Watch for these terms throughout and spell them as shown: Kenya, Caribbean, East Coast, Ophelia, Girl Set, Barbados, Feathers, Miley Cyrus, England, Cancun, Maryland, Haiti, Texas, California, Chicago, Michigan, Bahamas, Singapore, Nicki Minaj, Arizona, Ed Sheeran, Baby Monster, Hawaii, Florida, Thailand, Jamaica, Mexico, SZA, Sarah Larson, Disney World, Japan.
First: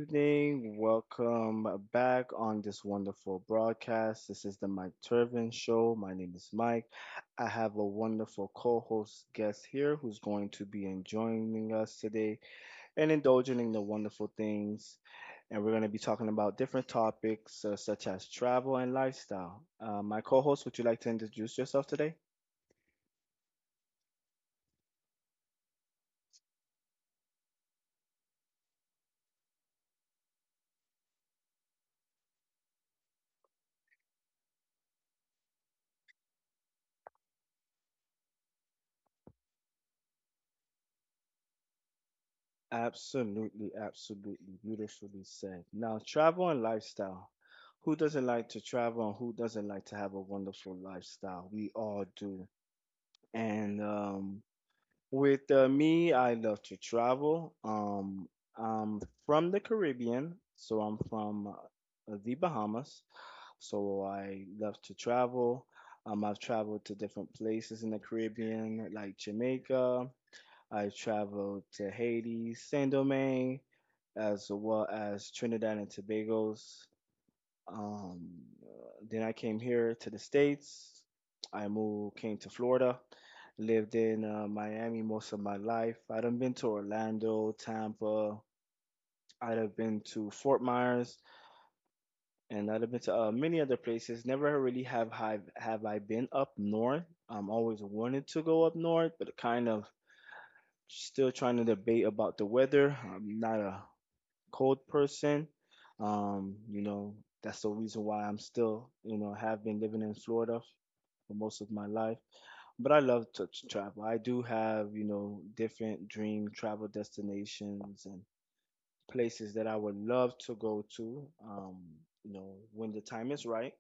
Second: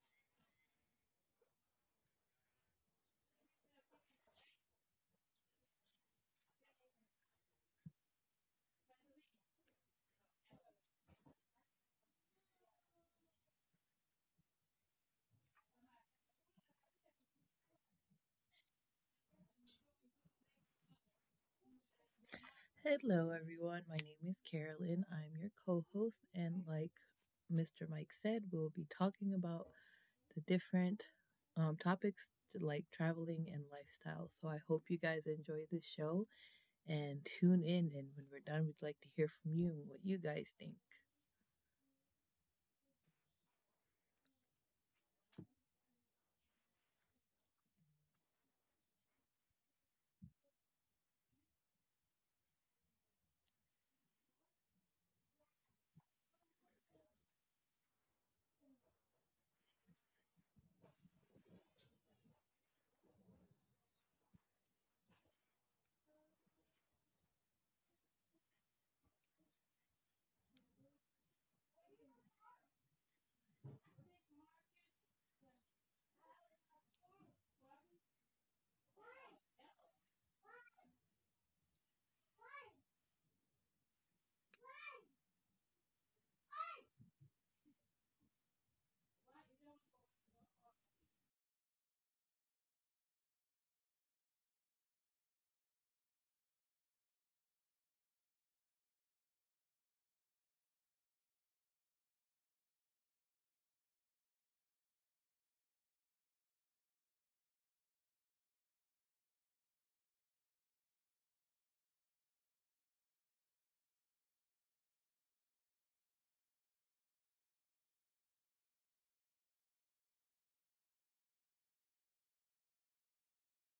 evening. Welcome back on this wonderful broadcast. This is the Mike Turvin Show. My name is Mike. I have a wonderful co host guest here who's going to be enjoying us today and indulging in the wonderful things. And we're going to be talking about different topics such as travel and lifestyle. My co host, would you like to introduce yourself today? Hello, everyone. My name is Carolyn. I'm your co host, and like Mr. Mike said, we'll be talking about the different topics to, like, traveling and lifestyle. So I hope you guys enjoy this show and tune in. And when we're done, we'd like to hear from you and what you guys think. Absolutely, absolutely beautifully said. Now, travel and lifestyle. Who doesn't like to travel and who doesn't like to have a wonderful lifestyle? We all do. And with me, I love to travel. I'm from the Caribbean, so I'm from the Bahamas. So I love to travel. I've traveled to different places in the Caribbean, like Jamaica. I've traveled to Haiti, Saint Domingue, as well as Trinidad and Tobago's. Um, then I came here to the States. I moved, came to Florida, lived in Miami most of my life. I'd have been to Orlando, Tampa. I'd have been to Fort Myers and I've been to many other places. Never really have I been up north. I'm always wanted to go up north, but kind of still trying to debate about the weather. I'm not a cold person. You know, that's the reason why I'm still, you know, have been living in Florida for most of my life. But I love to travel. I do have, you know, different dream travel destinations and places that I would love to go to. You know, when the time is right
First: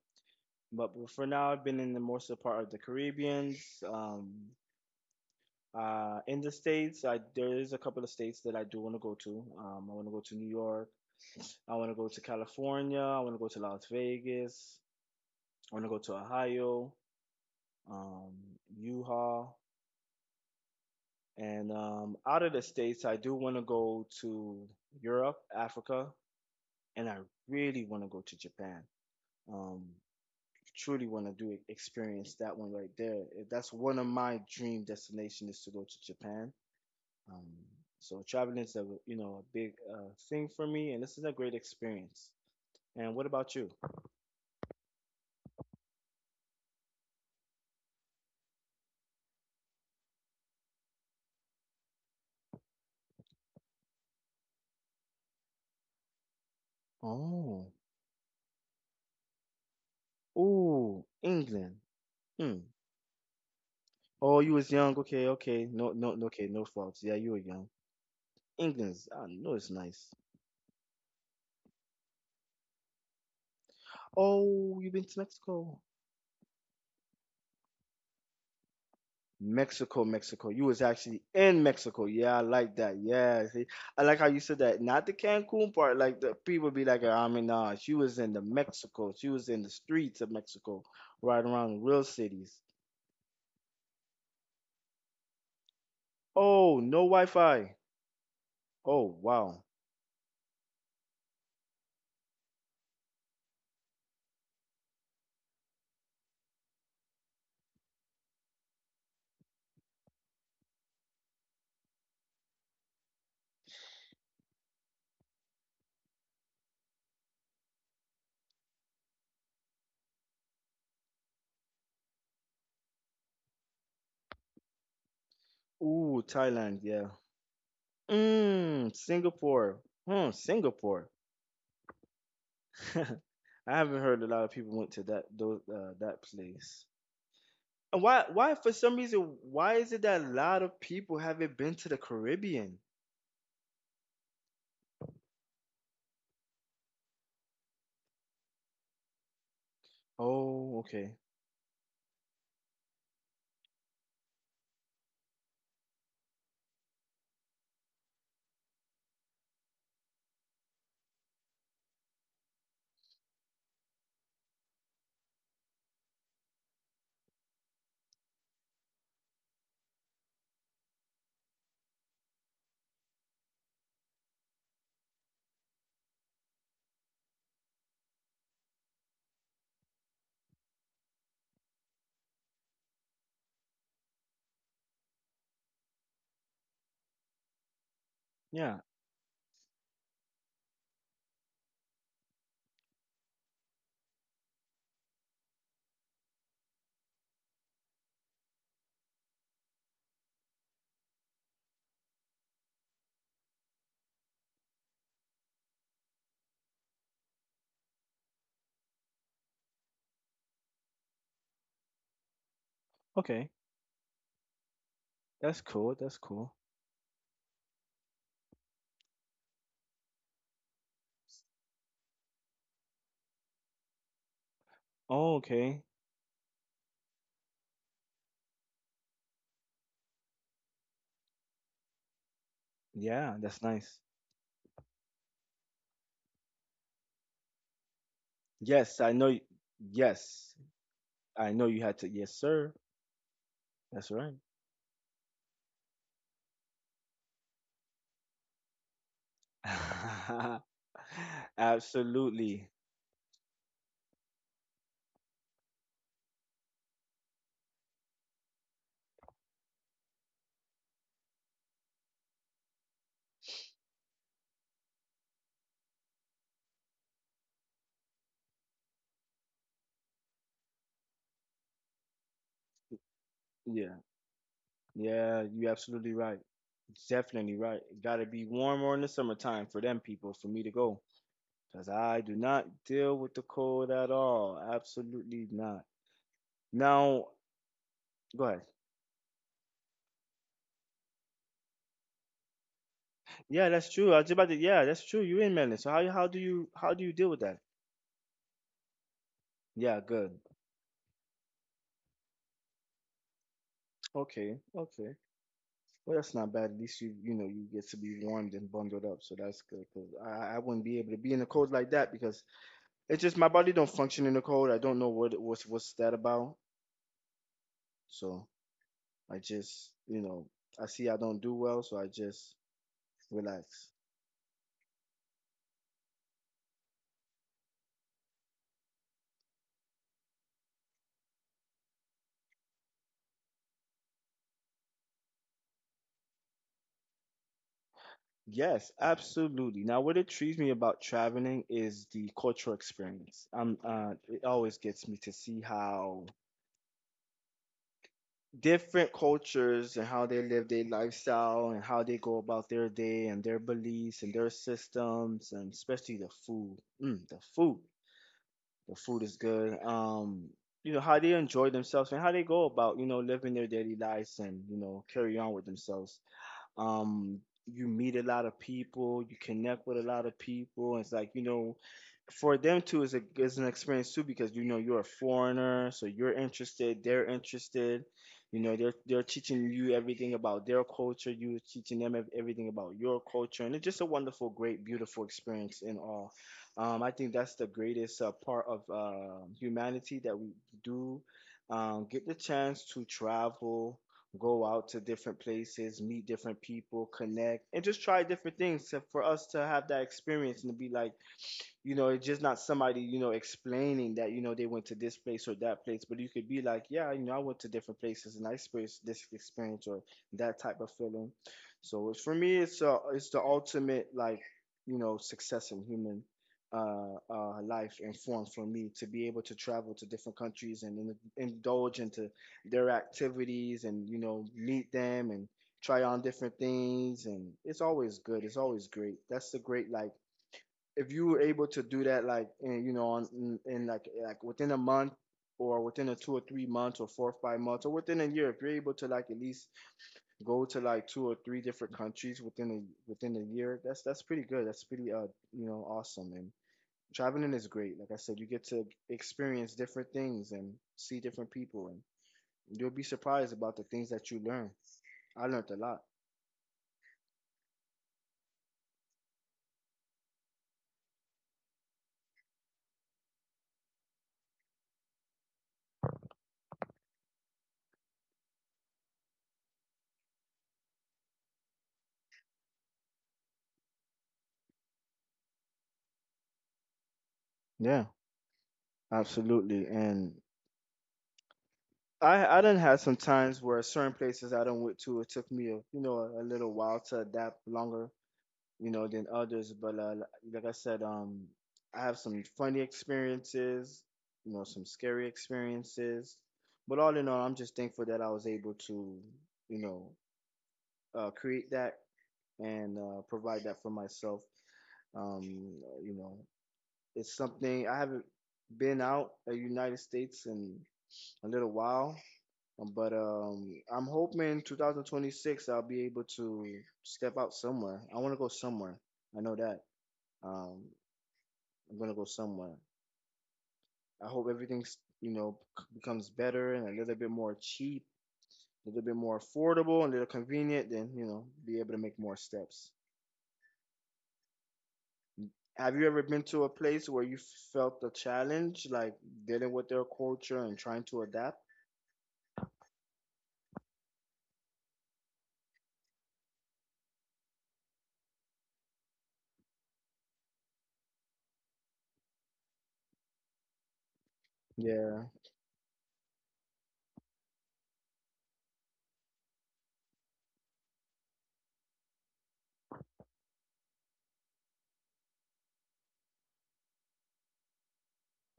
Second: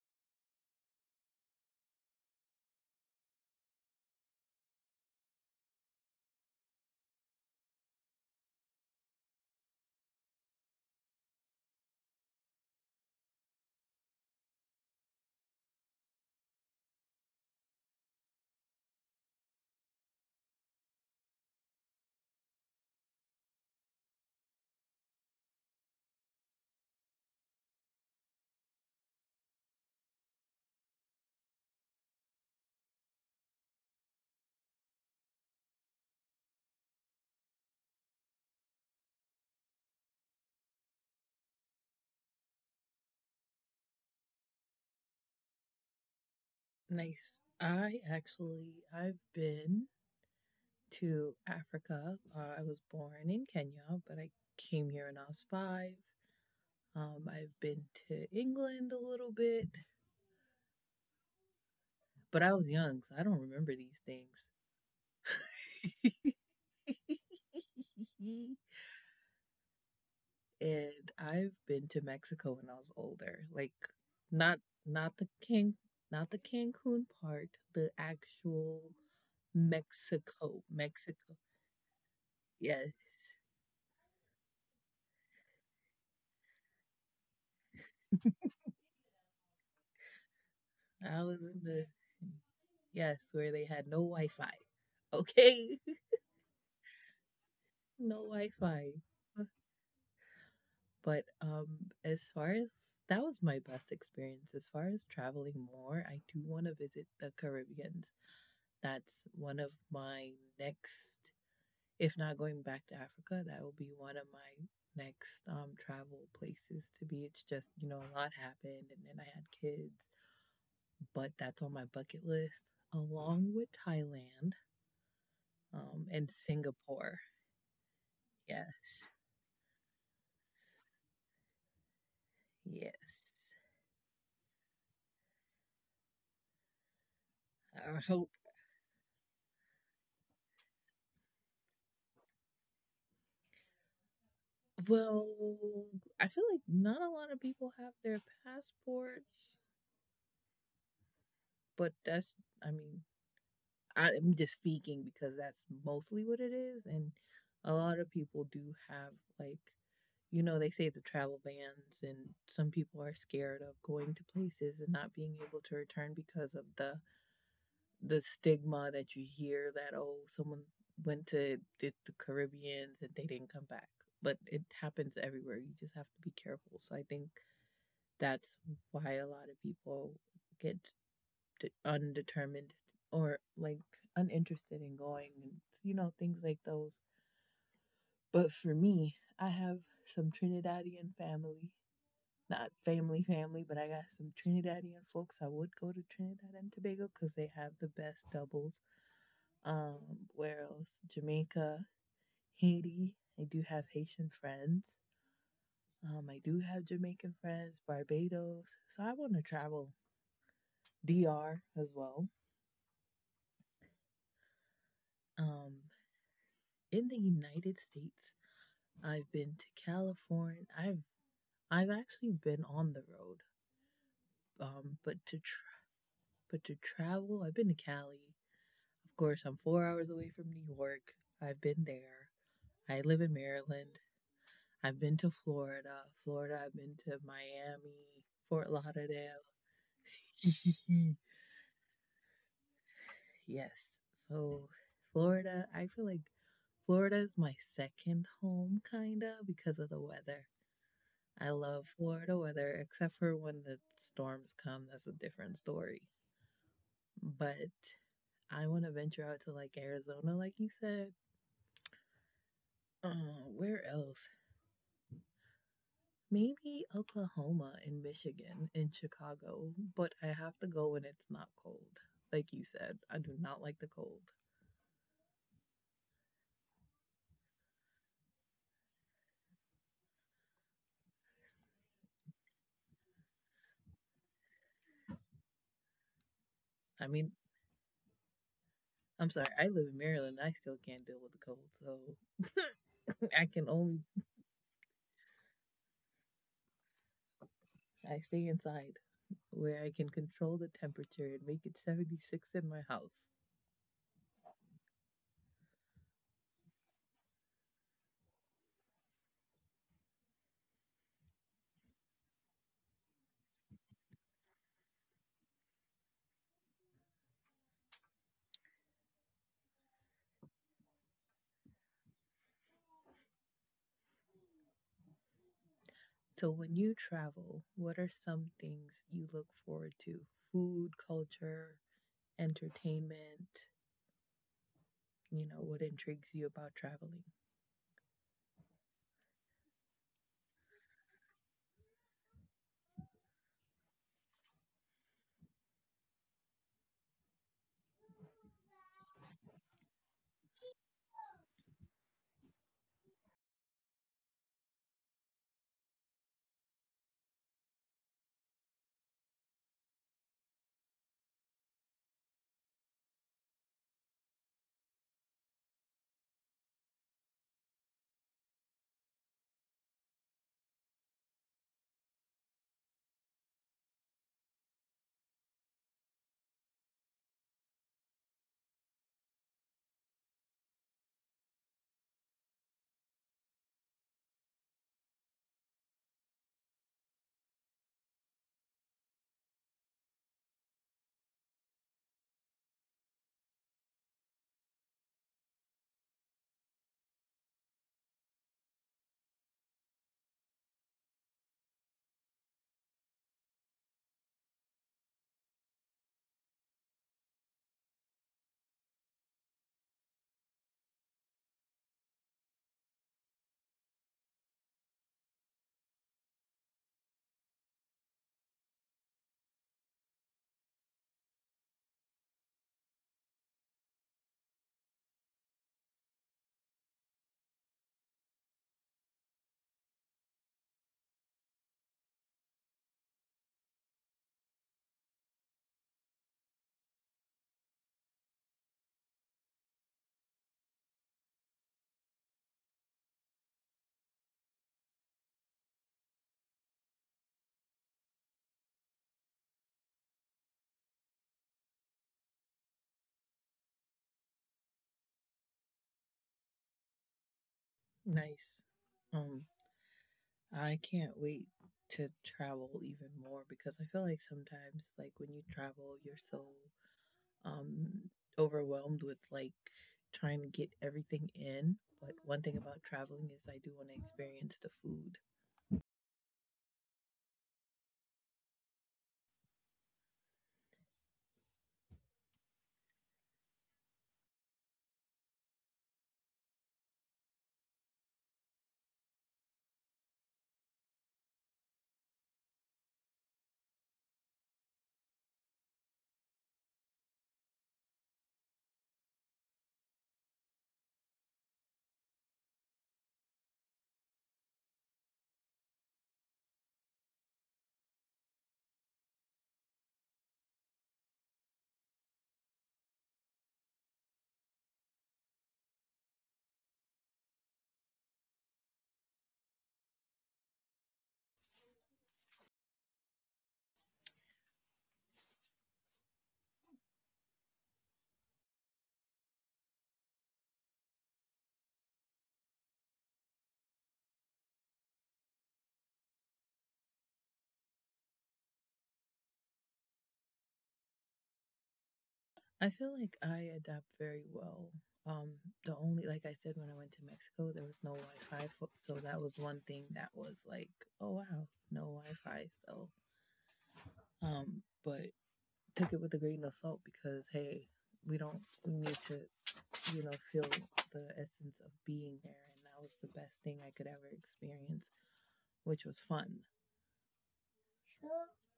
but for now, I've been in the most of the part of the Caribbeans. Um, in the states, I, there is a couple of states that I do want to go to. I want to go to New York. I want to go to California. I want to go to Las Vegas. I want to go to Ohio, um, Utah, and out of the states, I do want to go to Europe, Africa, and I really want to go to Japan. Um, Truly want to do experience that one right there. That's one of my dream destinations is to go to Japan. Um, so traveling is a you know a big thing for me, and this is a great experience. And what about you? Nice. I've been to Africa. I was born in Kenya, but I came here when I was five. I've Oh, been to England a little bit. oh, England. But I Hmm. was young, so I don't remember these Oh, things. you was young. Okay, okay. No, no, no, okay. No faults. Yeah, you were young. England's. I know it's nice. And I've been to Mexico when I was older. Like, not Oh, you've been not to the can Mexico. not the Cancun part, the actual Mexico, Mexico. Mexico. You was actually Mexico. in Mexico. Yeah, I like Yes. that. Yeah, see, I like how you said that. Not the Cancun part. Like the people be like, I mean, nah, she was in the Mexico. She was in the streets of Mexico, I right was in around the, real cities. yes, where they had no Wi Fi. Okay. Oh, no Wi-Fi. No Wi Fi. Oh, wow. But as far as, that was my best experience. As far as traveling more, I do want to visit the Caribbean. That's one of my next, if not going back to Africa, that will be one of my next travel places to be. It's just, you know, a lot happened and then I had kids, but that's on my bucket list, along with Thailand Ooh, and Thailand. Yeah. Singapore. Mmm, Yes, Singapore. Hmm, Singapore. yes. I haven't heard a lot of people went to that those that place. And I why, hope. why for some reason, why is it that a lot of people haven't been to the Caribbean? Well, I feel like not a lot of people have their passports, Oh, okay. but that's, I mean, I'm just speaking because that's mostly what it is. And a lot of people do have, like, you know, they say the travel bans, and some people are scared of going to places and not being able to return because of the stigma that you hear, that oh, someone went to the Caribbeans and they didn't come back. But it happens everywhere. You just have to be careful. So I think that's why a lot of people get undetermined, or like, uninterested in going and you know, things like those. But Yeah, for me, I have some Trinidadian family. Not family family, but I got some Trinidadian folks. I would go to Trinidad and Tobago because they have the best doubles. Um, where else? Jamaica. Haiti, I do have Haitian friends. Um, I do have Jamaican friends. Barbados. So I want to travel DR as well. okay. That's Um, cool. That's cool. in the United States, I've been to California. I've actually been on the road. Um, but Oh, to tra- okay. but to travel, I've been to Cali. Of course, I'm 4 hours away from New York. I've been there. I live in Yeah, that's nice. Maryland. I've been to Florida. Florida. I've been to Miami, Fort Yes, I know. Lauderdale. Yes, I know you had to. Yes, sir. Yes. That's right. So Florida. I feel like Florida is my second home, kinda, because of the weather. I love Florida Absolutely. weather, except for when the storms come. That's a different story. But I want to venture out to like Arizona, like you said. Where else? Maybe Oklahoma and Michigan and Chicago. But I have to go when it's not cold. Like you said, I do not like the Yeah, cold. yeah, you're absolutely right. Definitely right. Gotta be warmer in the summertime for them people for me to go. Because I do not deal with the cold at all. Absolutely not. I Now, mean, go ahead. I'm sorry, I live in Maryland. I still can't deal with the cold. So I Yeah, can that's only, true. I was about to, yeah, that's true. You in Maryland. So how do you how do you deal with that? I stay inside where I Yeah, can good. control the temperature and make it 76 in my house. Okay, okay. Well, that's not bad. At least you you know you get to be warmed and bundled up, so that's good. Cause I wouldn't be able to be in the cold like that because it's just my body don't function in the cold. I don't know what's that about. So I just you know I see I don't do well, so I just relax. So, when you travel, what are some things you look forward to? Food, culture, entertainment, you know, what intrigues you about traveling? Yes, absolutely. Now, what intrigues me about traveling is the cultural experience. It always gets me to see how different cultures and how they live their lifestyle and how they go about their day and their beliefs and their systems and especially the food. Mm, the food is good. You know how they enjoy themselves and how they go about you know living their daily lives and you know carry on with themselves. Um, you meet a lot of people, you connect with a lot of people. It's like, you know, for them too is a is an experience too because you know you're a foreigner, so you're interested, they're interested. You know, they're teaching you everything about their culture, you're teaching them everything about your culture, and it's just a wonderful, great, beautiful experience in all. I think that's the greatest part of humanity that we do get the chance to travel, go out to different places, meet different people, connect, and just try different things to, for us to have that experience and to be like you know it's just not somebody you know explaining that you know they went to this place or that place but you could be like yeah you know I went to different places and I experienced this experience or that type of feeling so it's, for me it's the ultimate like you know success in human life and form for me to be able to travel to different countries and indulge into their activities and you know meet them and try on different things and it's always good it's always great that's the great like if you were able to do that, like in, you know, on, in like within a month or within a 2 or 3 months or 4 or 5 months or within a year, if you're able to like at least go to like two or three different countries within a year, that's pretty good. That's pretty you know awesome and traveling is great. Like I said, you get to experience different things and see different people and you'll be surprised about the things that you learn. I learned a lot. Nice. Um, I can't wait to travel even more because I feel like sometimes, like, when you travel, you're so um, overwhelmed with like trying to get everything in. But one thing about traveling is I do want to experience the food. Yeah, absolutely. And I done had some times where certain places I done went to it took me a you know a little while to adapt longer you know than others but like I said I have some funny experiences you know some scary experiences but all in all I'm just thankful that I was able to you know create that and provide that for myself um you know it's something I haven't been out of the United States in a little while but I'm hoping 2026 I'll be able to step out somewhere. I want to go somewhere. I know that. Um, I'm gonna go somewhere. I hope everything's you know becomes better and a little bit more cheap, a little bit more affordable, and a little convenient. Then you know be able to make more steps. Have you ever been to a place where you felt the challenge, like dealing with their culture and trying to adapt? I feel like I adapt very well. Um, the only, like I said, when I went to Mexico, there was no Wi Fi. So that was one thing that was like, oh, wow, no Wi Fi. So, but Yeah, took it with a grain of salt because, hey, we don't, we need to, you know, feel the essence of being there. And that was the best thing I could ever experience, which was fun.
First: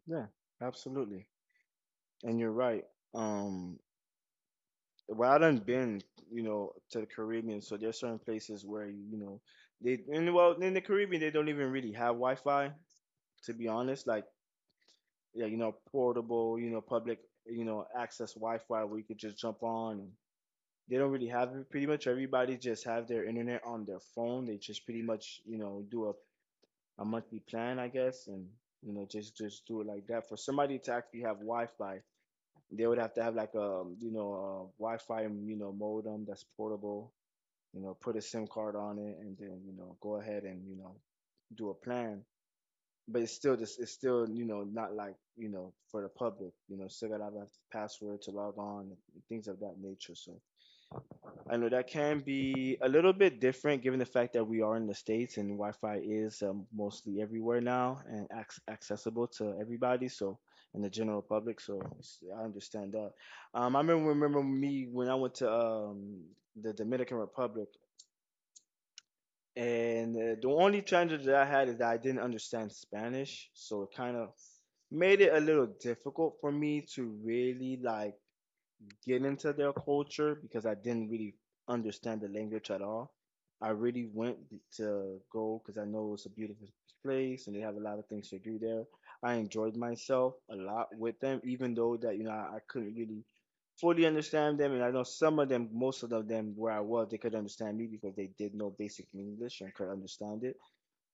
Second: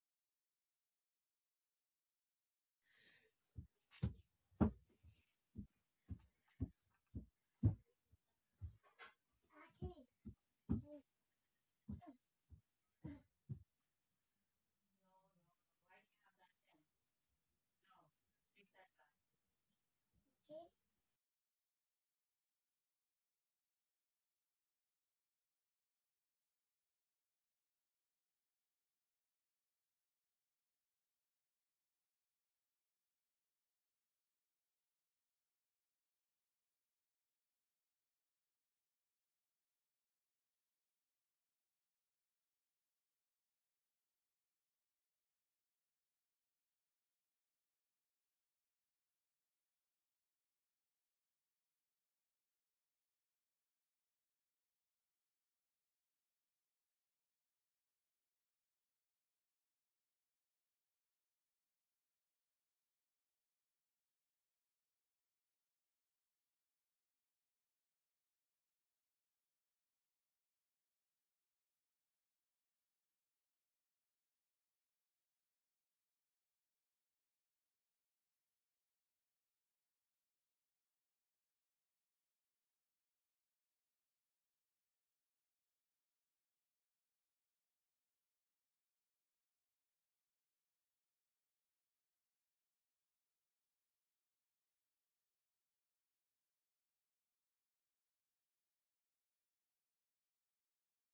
yeah, absolutely. And you're right. Um, well, I done been, you know, to the Caribbean, so there's certain places where you know they and well in the Caribbean they don't even really have Wi-Fi to be honest, like yeah, you know, portable, you know, public, you know, access Wi-Fi where you could just jump on. They don't really have it. Pretty much everybody just have their internet on their phone. They just pretty much, you know, do a monthly plan, I guess, and you know, just do it like that. For somebody to actually have Wi-Fi, they would have to have like a you know a Wi-Fi you know modem that's portable you know, put a SIM card on it, and then you know, go ahead and you know, do a plan. But it's still just, it's still you know, not like you know, for the public. You know, still gotta have a password to log on, and things of that nature. So I know that can be a little bit different, given the fact that we are in the states and Wi-Fi is mostly everywhere now and accessible to everybody. So and the general public. So I understand that. I remember me when I went to the Dominican Republic. And the only challenge that I had is that I didn't understand Spanish, so it kind of made it a little difficult for me to really like get into their culture because I didn't really understand the language at all. I really went to go because I know it's a beautiful place and they have a lot of things to do there. I enjoyed myself a lot with them, even though that you know I couldn't really fully understand them, and I know some of them, most of them, where I was, they could understand me because they did know basic English and could understand it.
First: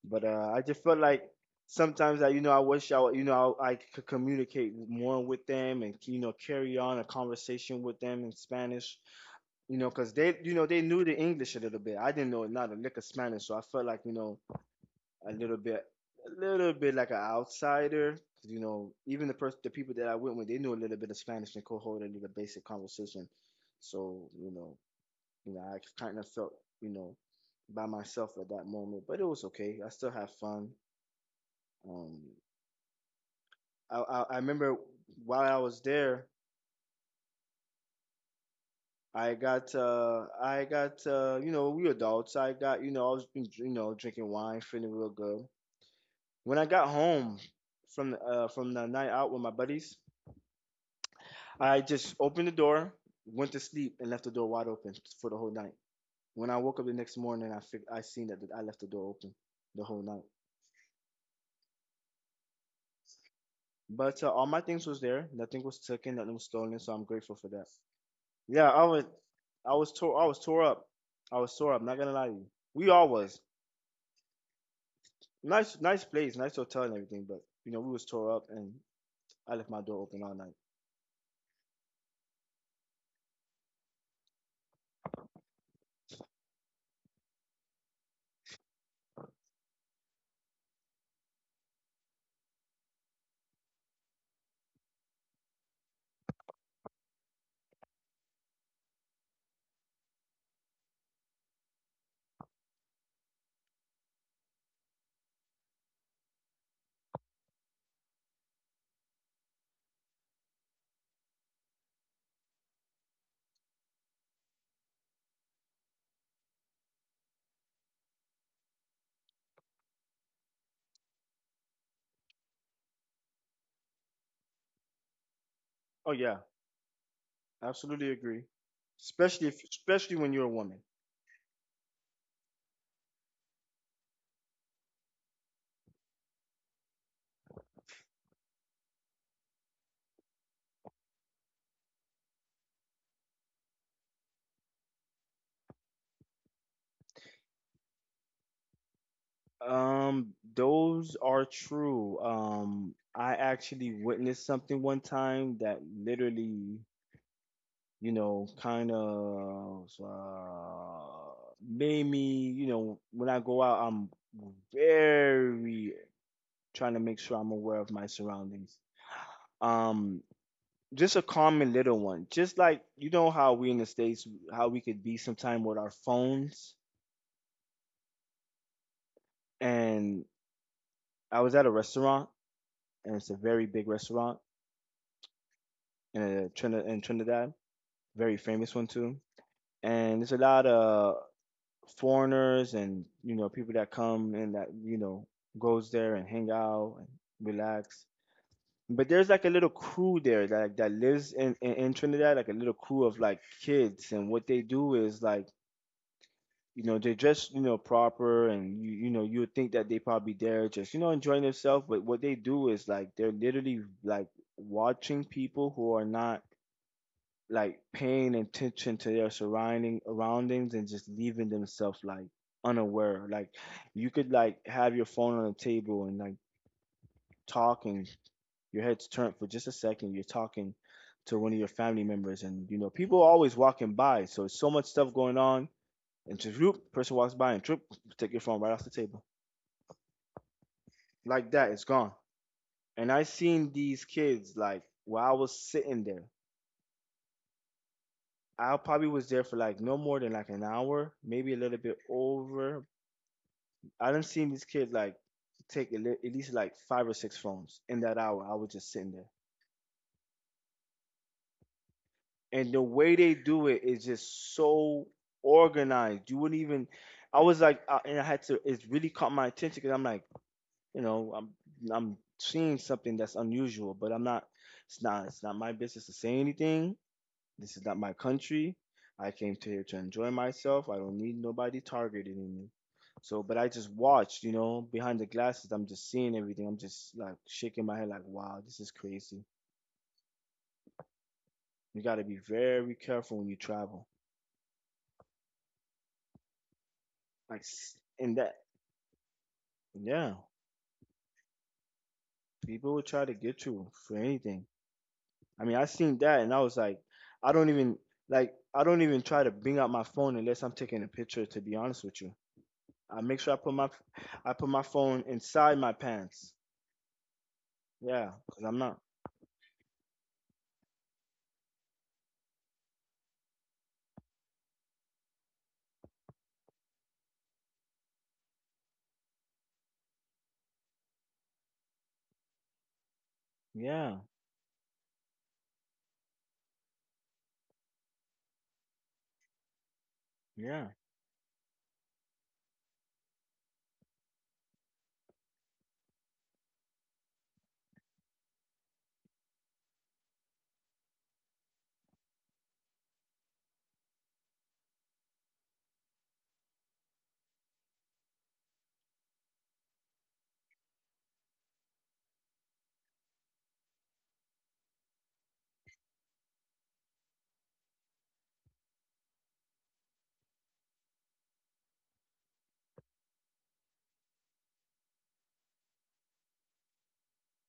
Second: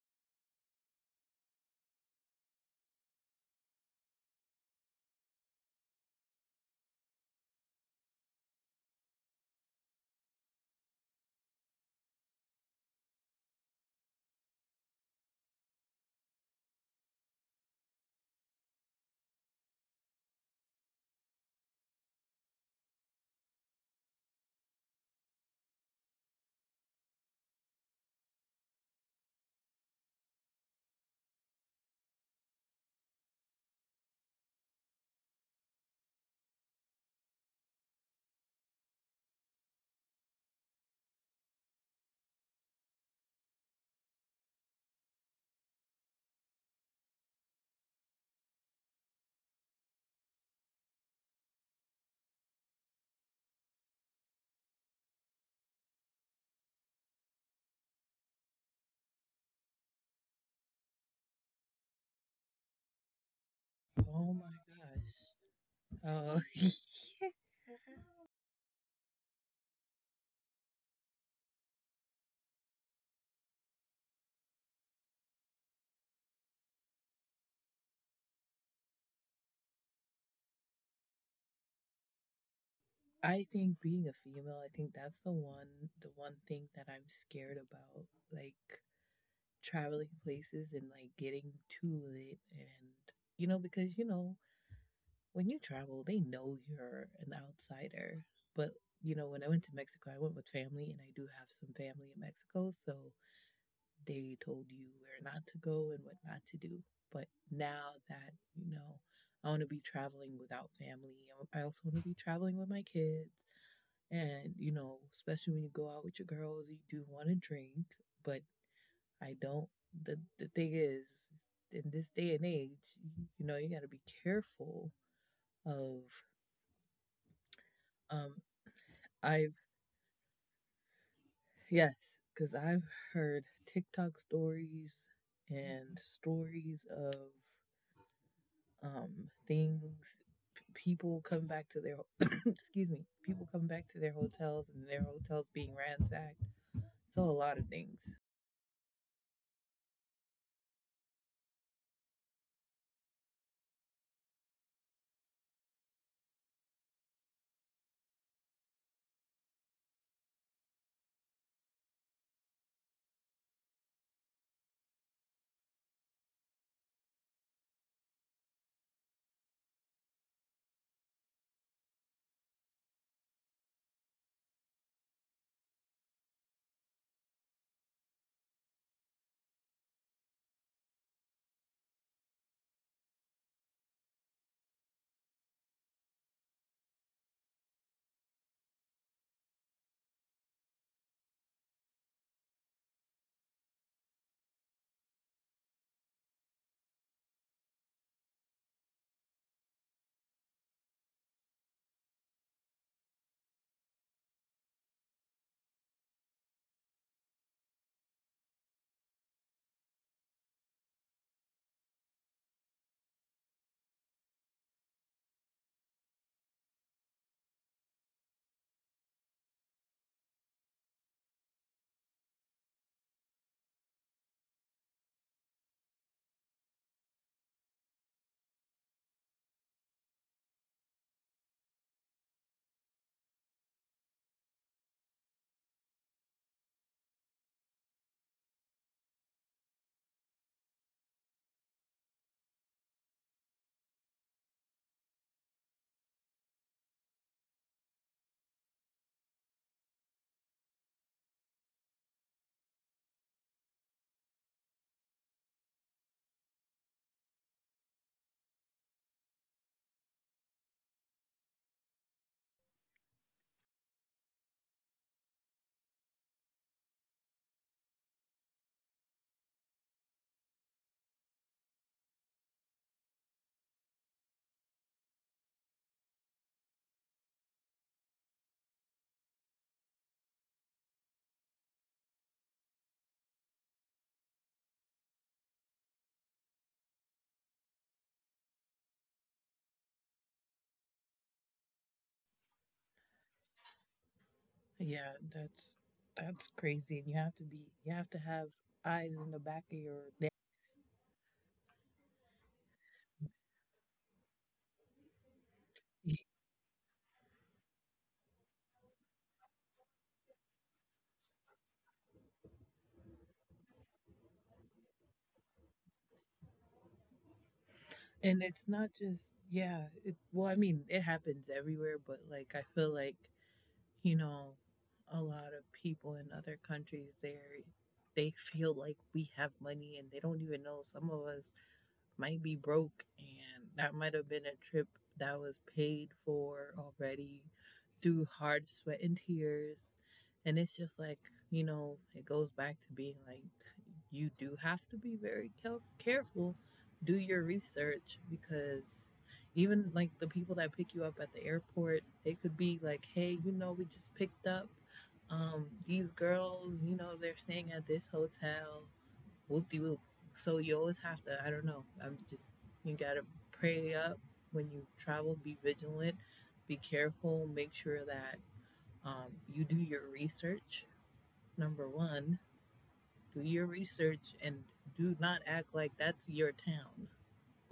But I just felt like sometimes I, you know, I wish I, would- you know, I could communicate more with them and you know carry on a conversation with them in Spanish, you know, because they, you know, they knew the English a little bit. I didn't know not a lick of Spanish, so I felt like you know a little bit, a little bit like an outsider. 'Cause, you know, even the people that I went with, they knew a little bit of Spanish and could hold a little basic conversation. So you know, you know, I kind of felt, you know, by myself at that moment, but it was okay. I still had fun. Um, I remember while I was there, I got you know, we adults. I got you know I was been you know drinking wine, feeling real good. When I got home from from the night out with my buddies, I just opened the door, went to sleep, and left the door wide open for the whole night. When I woke up the next morning, I seen that I left the door open the whole night. But Oh all my my things was gosh. there. Nothing was taken. Nothing Oh, was stolen. So I'm yeah. grateful for that. Yeah, I was tore up. I was tore up. Not gonna lie to you. We all was. Nice, nice place, nice hotel and everything, but you know we was tore up, and I left my door open all night. I think being a female, I think that's the one thing that I'm scared about. Like, traveling places and like getting too lit and you know, because you know, when you travel they know you're an outsider. But you know, when I went to Mexico I went with family and I do have some family in Mexico, so they told you where not to go and what not to do. But now that, you know, I want to be traveling without family. I also want to be traveling with my kids. And, you know, especially when you go out with your girls, you do want to drink, but I don't. The thing is, in this day and age, you know, you got to be careful of, Oh yeah, absolutely um, agree. Especially I've, if, especially when you're a woman. yes, because I've heard TikTok stories and stories of, um, things, people come back to their, excuse me, people come back to their hotels and their hotels being ransacked. So a lot of things. Those are true. I actually witnessed something one time that literally you know, kind of made me, you know, when I go out, I'm very trying to make sure I'm aware of my surroundings. Um, just a common little one, just like you know how we in the states, how we could be sometime with our phones. And I was at a restaurant, and it's a very big restaurant in in Trinidad, very famous one too. And there's a lot of foreigners and you know people that come and that you know goes there and hang out and relax. But there's like a little crew there that that lives in Trinidad, like a little crew of like kids, and what they do is like you know they dress you know proper, and you know you would think that they probably there just you know enjoying themselves, but what they do is like they're literally like watching people who are not like paying attention to their surroundings and just leaving themselves like unaware. Like you could like have your phone on the table and like talking, your head's turned for just a second, you're talking to one of your family members and you know, people are always walking by, so it's so much stuff going on and just whoop, person walks by and whoop, take your phone right off the table. Like that, it's gone. And I seen these kids like while I was sitting there. I probably was there for like no more than like an hour, maybe a little bit over, I done seen these kids like take at least like five or six phones in that hour. I was just sitting there, and the way they do it is just so organized. You wouldn't even. I was like, and I had to. It really caught my attention because I'm like, you know, I'm seeing something that's unusual, but I'm not. It's not my business to say anything. This is not my country. I came to here to enjoy myself. I don't need nobody targeting me. So, but I just watched, you know, behind the glasses. I'm just seeing everything. I'm just like shaking my head, like, wow, this is crazy. You got to be very careful when you travel. Yeah, that's crazy. And Like, you s- have to and have that, eyes in the back of your neck. yeah, people will try to get you for anything. I mean, I seen that, and I was like, I don't even like, I don't even try to bring out my phone unless I'm taking a picture. To be honest with you, I make sure I put my, I put my phone inside my pants. Yeah, And it's because I'm not not. just, yeah, it, well, I mean, it happens everywhere, but like I feel like, you know, a lot of people in other countries, they feel like we have money and they don't even know. Some of us might be broke and that might Yeah, have been a trip that was paid for already through hard sweat and tears. And it's yeah, just like, you know, it goes back to being like, you do have to be very careful. Do your research, because even like the people that pick you up at the airport, they could be like, hey, you know, we just picked up these girls, you know, they're staying at this hotel, whoopie whoop. So you always have to, I don't know, I'm just, you gotta pray up when you travel, be vigilant, be careful, make sure that you do your research. Number one, do your research, and do not act like that's your town,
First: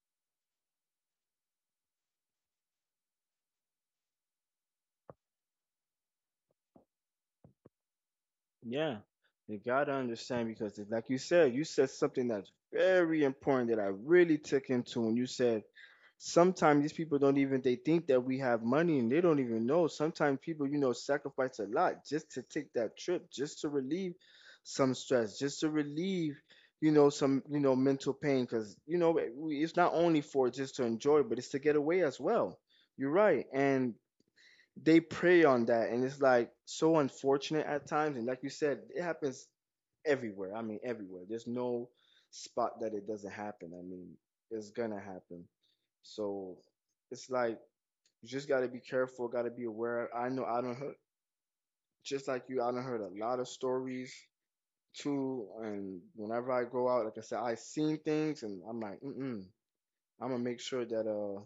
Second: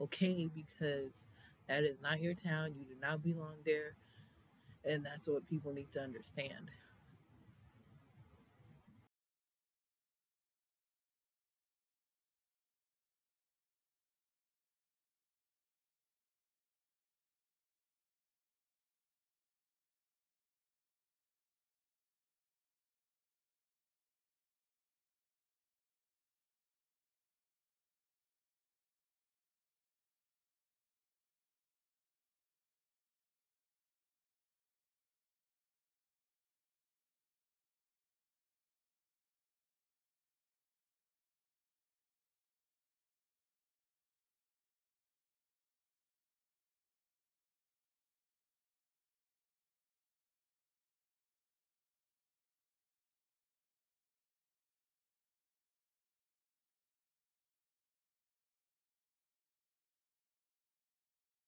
okay? Because that is not your town, you do not belong there, and that's what people need to understand. yeah. You gotta understand because, like you said something that's very important that I really took into when you said sometimes these people don't even they think that we have money and they don't even know. Sometimes people, you know, sacrifice a lot just to take that trip, just to relieve some stress, just to relieve, you know, some you know mental pain. Because you know, we, it's not only for just to enjoy, but it's to get away as well. You're right, and they prey on that and it's like so unfortunate at times and like you said it happens everywhere. I mean everywhere, there's no spot that it doesn't happen. I mean it's gonna happen. So it's like you just gotta be careful, gotta be aware. I know I don't heard, just like you, I don't heard a lot of stories too. And whenever I go out, like I said, I seen things and I'm like, mm-mm, I'm gonna make sure that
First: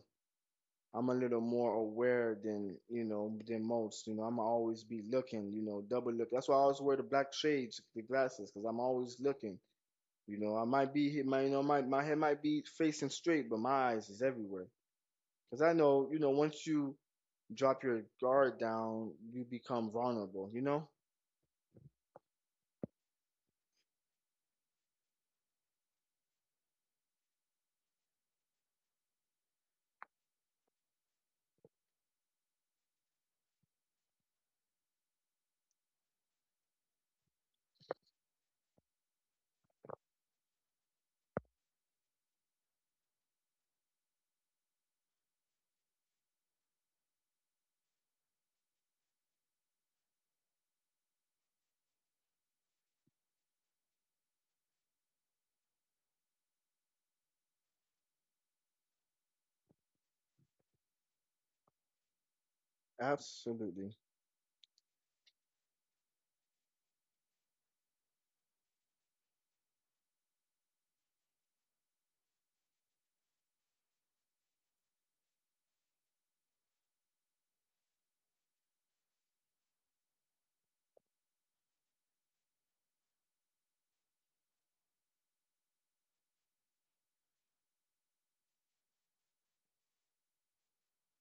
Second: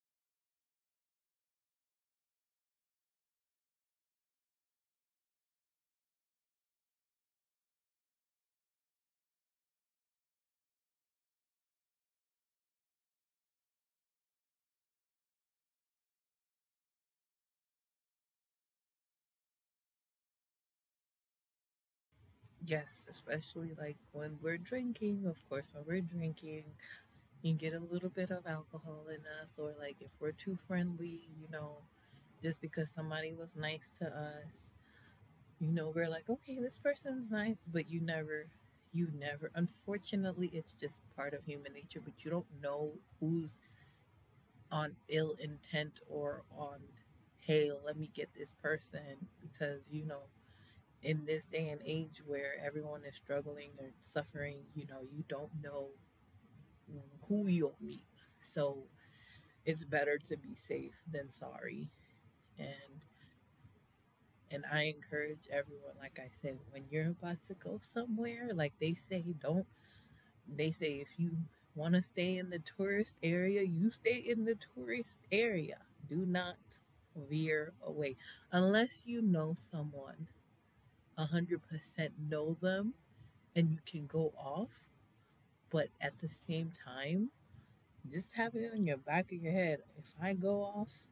I'm a little more aware than you know than most. You know, I'm always be looking. You know, double look. That's why I always wear the black shades, the glasses, because I'm always looking. You know, I might be my you know my my head might be facing straight, but my eyes is everywhere. Because I know you know once you drop your guard down, you become vulnerable. You know, Yes, especially like when we're drinking, of course, when we're drinking, you get a little bit of alcohol in us, or like if we're too friendly, you know, just because somebody was nice to us, you know, we're like, okay, this person's nice, but you never, unfortunately, it's just part of human nature, but you don't know who's on ill intent, or on, hey, let me get this person because, you know, in this day and age where everyone is struggling or suffering, you know, you don't know who you'll meet. So it's better to be safe than sorry. and absolutely. and I encourage everyone, like I said, when you're about to go somewhere, like they say, don't, they say if you want to stay in the tourist area, you stay in the tourist area. Do not veer away unless you know someone 100%, know them, and you can go off. But at the same time, just have it on your back of your head. If I go off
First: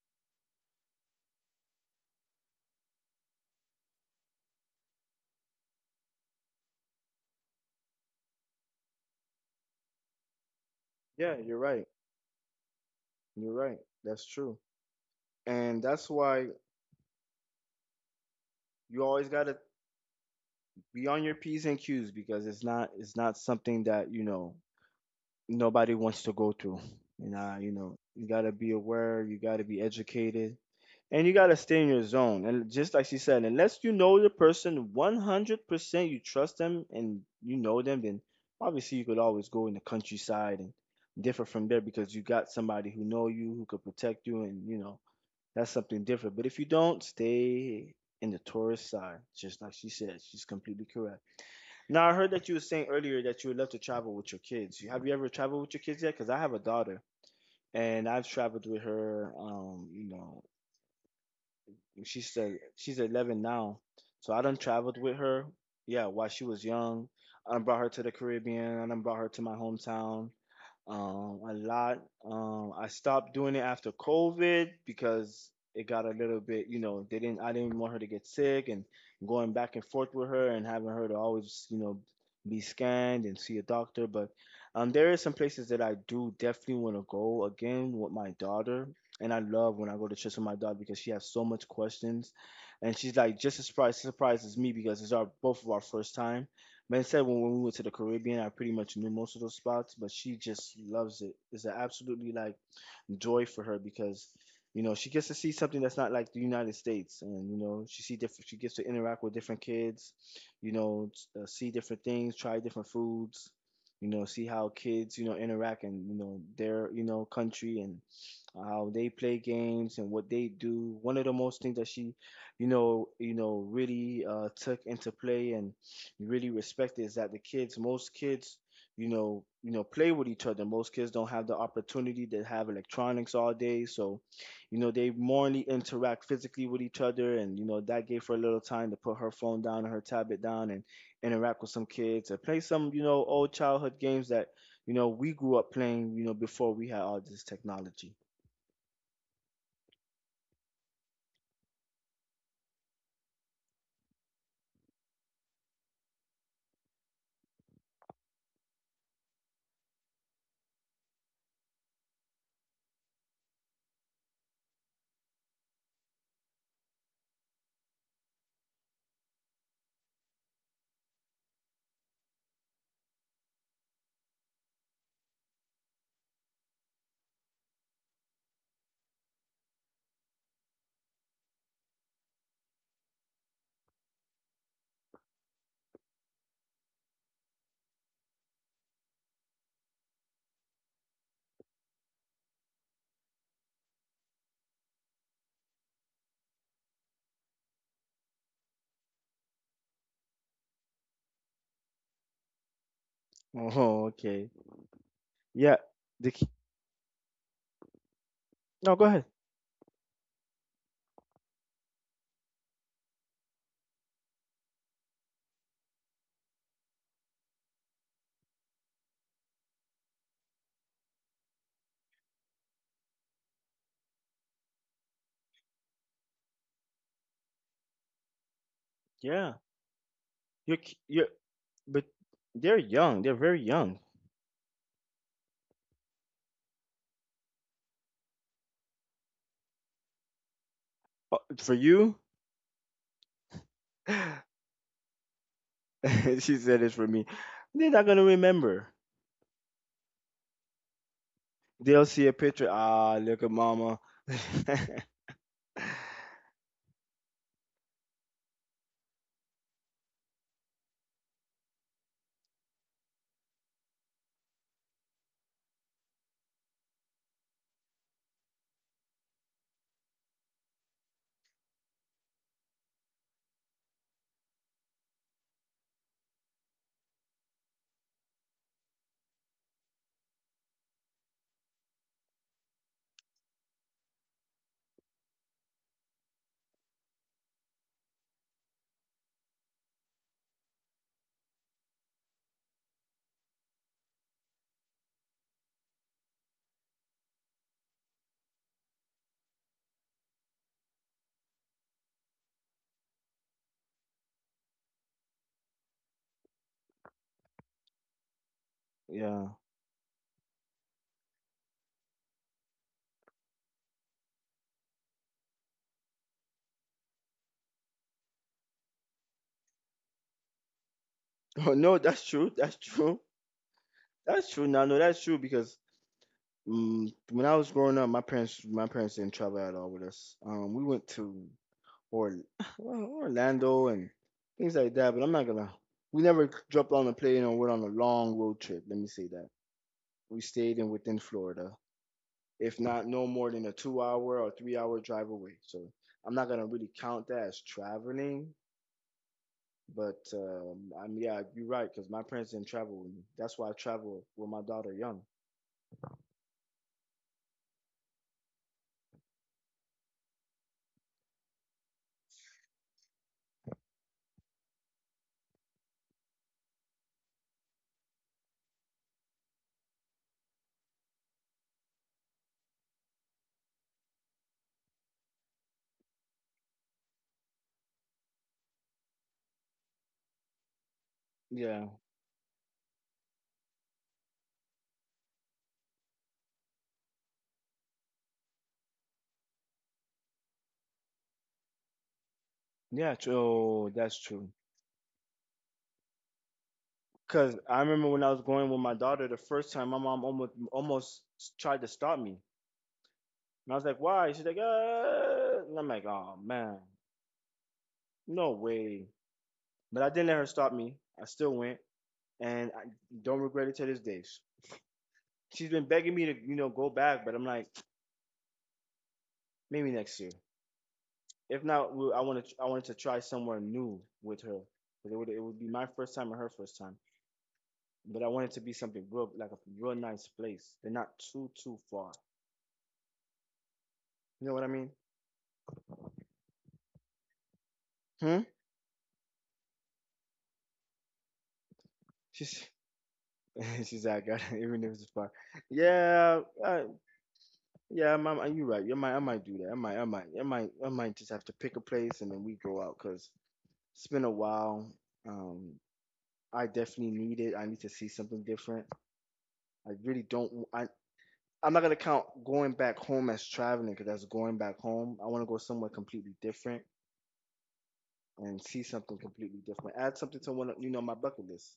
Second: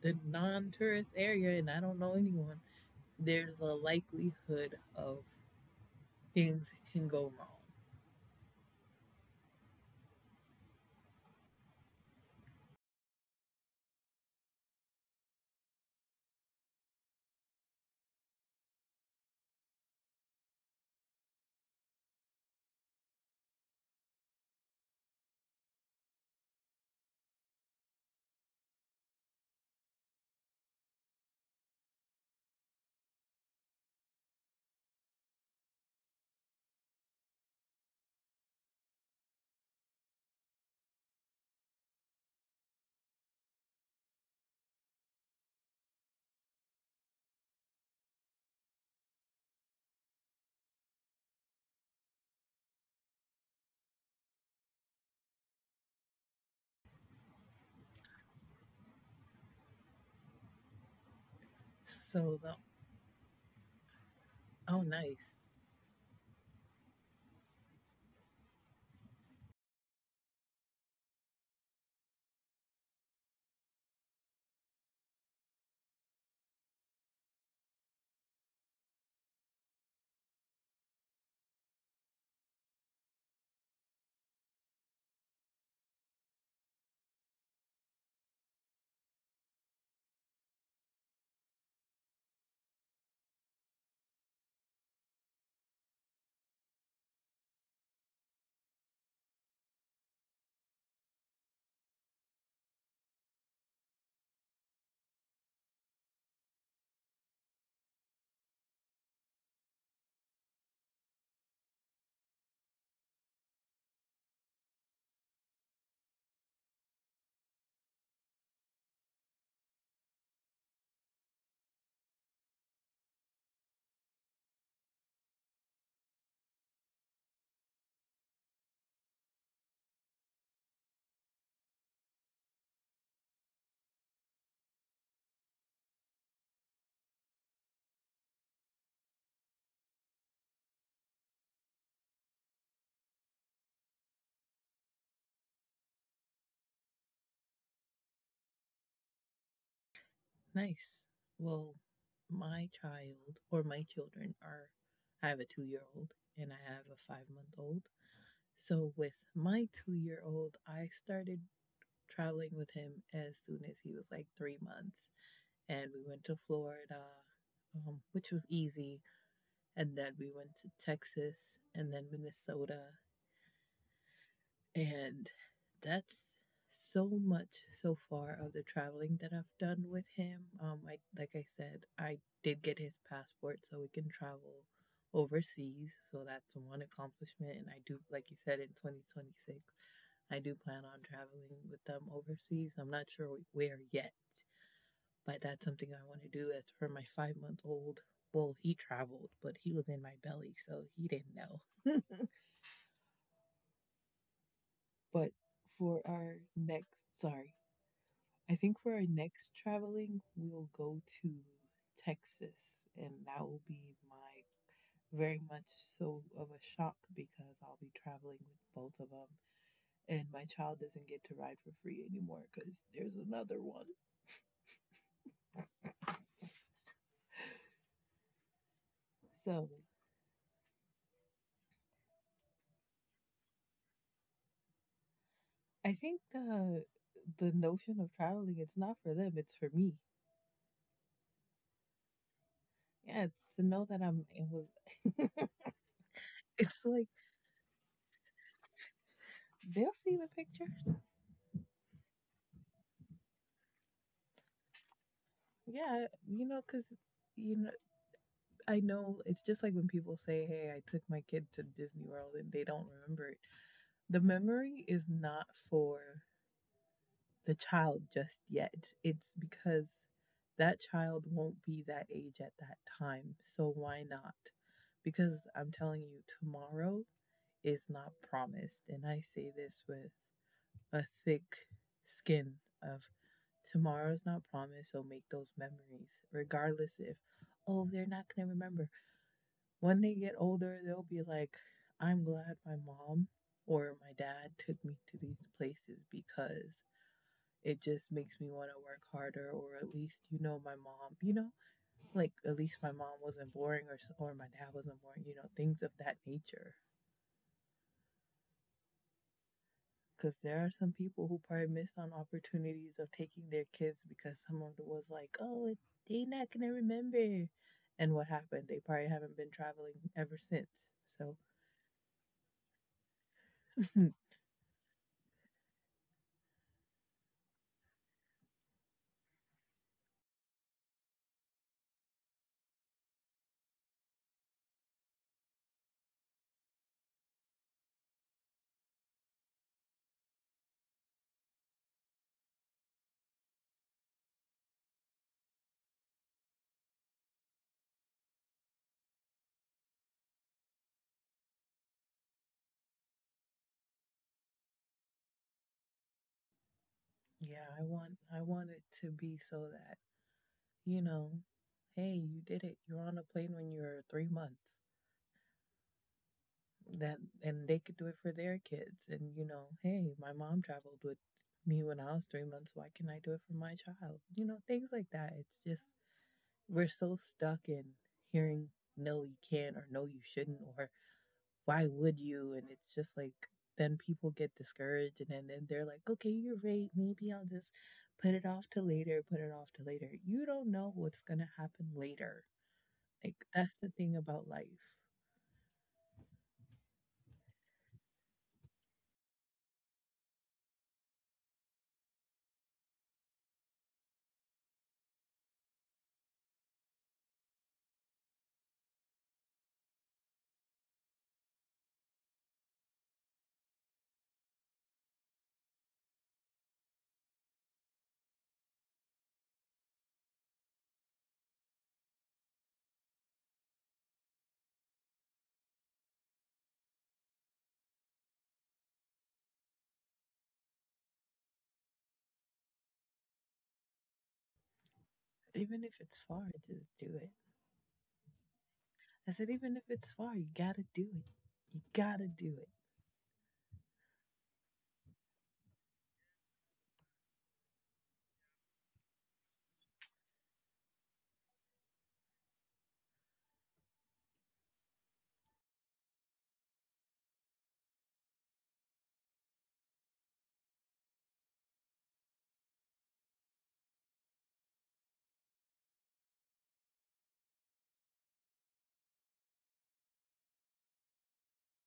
the non tourist area and I don't know anyone, there's a likelihood of things can go wrong. Yeah, you're right. You're right. That's true. And that's why you always gotta be on your p's and q's because it's not something that you know nobody wants to go through. And you know, you gotta be aware, you gotta be educated, and you gotta stay in your zone. And just like she said, unless you know the person 100%, you trust them and you know them, then obviously you could always go in the countryside and differ from there because you got somebody who know you, who could protect you, and you know that's something different. But if you don't, stay in the tourist side, just like she said, she's completely correct. Now I heard that you were saying earlier that you would love to travel with your kids. You- Have you ever traveled with your kids yet? Because I have a daughter and I've traveled with her. You know, So, the, she's 11 now, so I done oh, traveled with nice. her. Yeah, while she was young, I done brought her to the Caribbean. I done brought her to my hometown a lot. I stopped doing it after COVID because it got a little bit, you know, they didn't. I didn't want her to get sick and going back and forth with her and having her to always, you know, be scanned and see a doctor. But there is some places that I do definitely want to go again with my daughter. And I love when I go to church with my daughter because she has so much questions, and she's like just as surprised as me because it's our both of our first time. Like I said, when we went to the Caribbean, I pretty much knew most of those spots, but she just loves it. It's an absolutely like joy for her because, you know, she gets to see something that's not like the United States, and you know, she see different. She gets to interact with different kids, you know, see different things, try different foods, you know, see how kids, you know, interact and you know their you know country and how they play games and what they do. One of the most things that she, you know, really took into play and really respected is that the kids, most kids, you know, play with each other. Most kids don't have the opportunity to have electronics all day, so they morally interact physically with each other, and that gave her a little time to put her phone down and her tablet down and interact with some kids and play some, old childhood games that we grew up playing, before we had all this technology. Nice. Well, my child, or my children are, I have a 2 year old and I have a 5 month old. So, with my 2 year old, I started traveling with him as soon as he was like 3 months. And we went to Florida, which was easy. And then we went to Texas and then Minnesota. And that's so much so far of the traveling that I've done with him. Like I said, I did get his passport so we can travel overseas. So that's one accomplishment. And I do, like you said, in 2026, I do plan on traveling with them overseas. I'm not sure where yet, but that's something I want to do. As for my 5 month old, well, he traveled, but he was in my belly, so he didn't know. Oh, okay. but Yeah. for The our ki- next, sorry, I think for no, our go ahead. next traveling, we'll go to Texas, and that will be my very much so of a shock because I'll be traveling with both of them, and my child doesn't get to ride for free anymore because there's another one. Yeah. So You you but they're young. They're very young. I think the notion of traveling, it's not for them, it's for me. For you, Yeah, it's to know that I'm it was she it's said it's like for me. They're not gonna remember. they'll see the pictures. They'll see a picture. Ah, look at mama. Yeah, you know, cuz you know, I know it's just like when people say, "Hey, I took my kid to Disney World" and they don't remember it. The memory is not for the child just yet. It's because that child won't be that age at that time. So why not? Because I'm telling you, tomorrow is not promised. And I say this with a thick skin of tomorrow's not promised. So make those memories, regardless if, oh, they're not going to remember. When they get older, they'll be like, I'm glad my mom or my dad took me to these places because it just makes me want to work harder, or at least, my mom, like at least my mom wasn't boring or my dad wasn't boring, things of that nature. Yeah. Because there are some people who probably missed on opportunities of taking their kids because someone was like, oh, they not going to remember. And what happened? They probably haven't been traveling ever since. So, Oh no, that's true. That's true. That's true. No, no, that's true because when I was growing up, my parents didn't travel at all with us. We went to or well, Orlando and things like that. But I'm not gonna. We never dropped on a plane or went on a long road trip. Let me say that we stayed in within Florida, if not no more than a two-hour or three-hour drive away. So I'm not gonna really count that as traveling. But I'm yeah, you're right because my parents didn't travel with me. That's why I travel with my daughter young. yeah, I want it to be so that, you know, hey, you did it. You're on a plane when you're 3 months. That and they could do it for their kids. And hey, my mom traveled with me when I was 3 months. Why can't I do it for my child? You know, things like that. It's just, we're so stuck in hearing no, you can't, or no, you shouldn't, or why Yeah, would you? And it's just like, then people get discouraged, and then they're like, okay, you're right. Maybe I'll just put it off to later, put it off to later. You don't know what's going to happen later. Like, that's the oh, thing that's about true. life. Because I remember when I was going with my daughter the first time, my mom almost tried to stop me. And I was like, why? She's like, and I'm like, oh man, no way. But I didn't let her stop me. I still went, and I don't regret it to this day. She's been begging me to, go back, but I'm like, maybe next year. If not, I want to, I wanted to try somewhere new with her. 'Cause it would be my first time and her first time. But I wanted to be something real, like a real nice place, and not too far. You know what I mean? Even if it's far, just do it. Hmm. I said, even if it's far, you got to do it. You got to do it. She's, she's like, I got it, even if it's far. Yeah, uh, Yeah, you're right. I might do that. I might just have to pick a place and then we go out because it's been a while. Um, I definitely need it. I need to see something different. I really don't. I'm not gonna count going back home as traveling because that's going back home. I want to go somewhere completely different and see something completely different. Add something to you know, my bucket list.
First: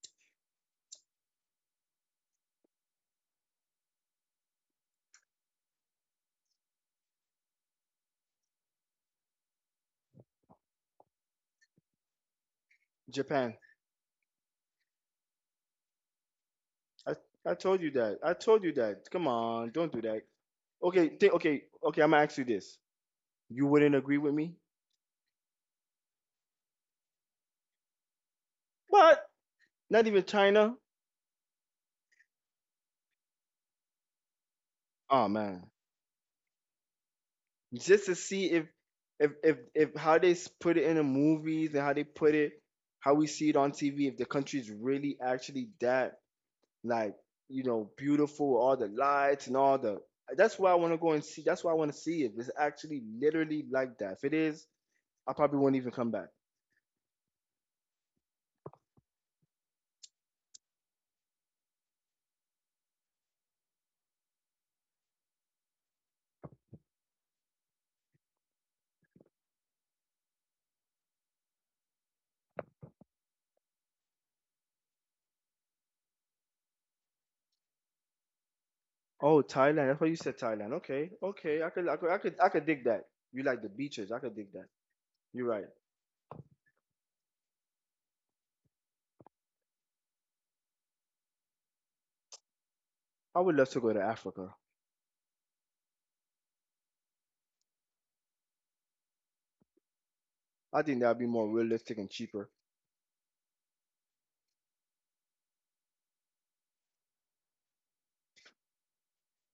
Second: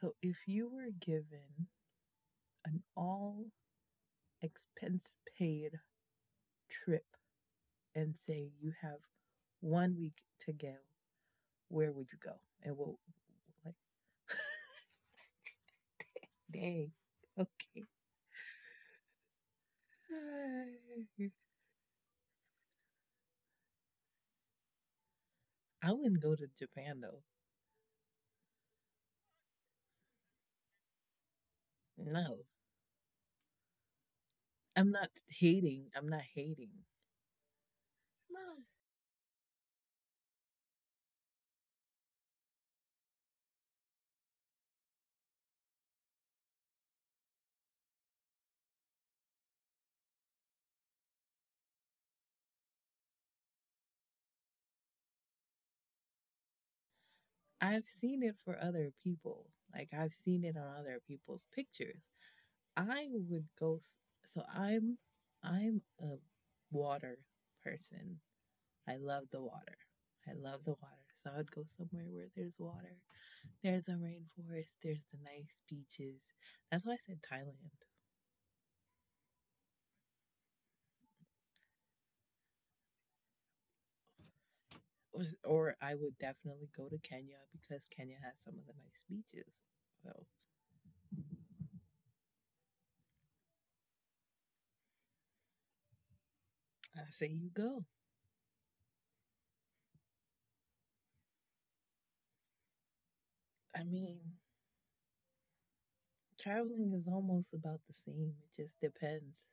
So, if you were given an all expense paid trip and say you have 1 week to go, where would you go? And we'll Japan. like, dang, I, I told okay. you that. I told you that. Come on, don't do that. Okay, okay, okay. I'm gonna ask you this. You wouldn't agree with me? I wouldn't go to Japan though. What? Not even China. No, I'm not Oh man, hating. I'm not hating. just to see if if how put it in the movies and how they put it, how we see it on TV. If the country's really actually that like beautiful, with all the lights and all the. That's why I want to go and see. That's why I want to see it. It's actually literally like that. If it is, I probably won't even come back. I've seen it for other people. Like I've seen it on other people's pictures. I would go. So I'm, I'm a water person. I love the water. I love the water. So I would go somewhere where there's water, there's a rainforest, there's the nice beaches. That's why I said Thailand. Oh, Thailand. That's why you said Thailand. Okay, okay. I could dig that. You like the beaches. I could dig that. You're right. Or I would definitely go to Kenya because Kenya has some of the nice beaches. So I would love to go to Africa. I say you go. I think that'd be more realistic and cheaper. I mean, traveling is almost about the same. It just depends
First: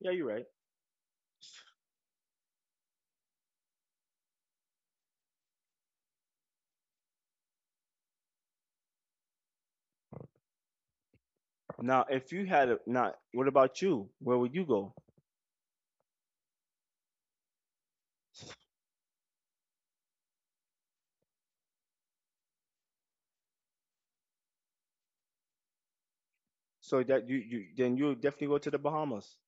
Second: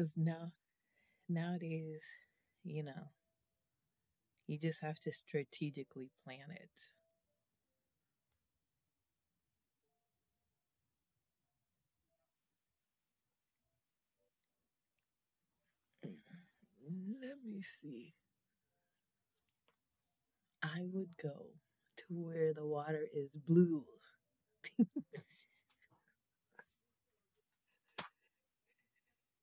Yeah, you're right. Nowadays, you know, you just have to strategically plan it. Now, if you had a, not, what about you? Where would you go? Let me see. I would go to where the water is blue. So that you then you would definitely go to the Bahamas.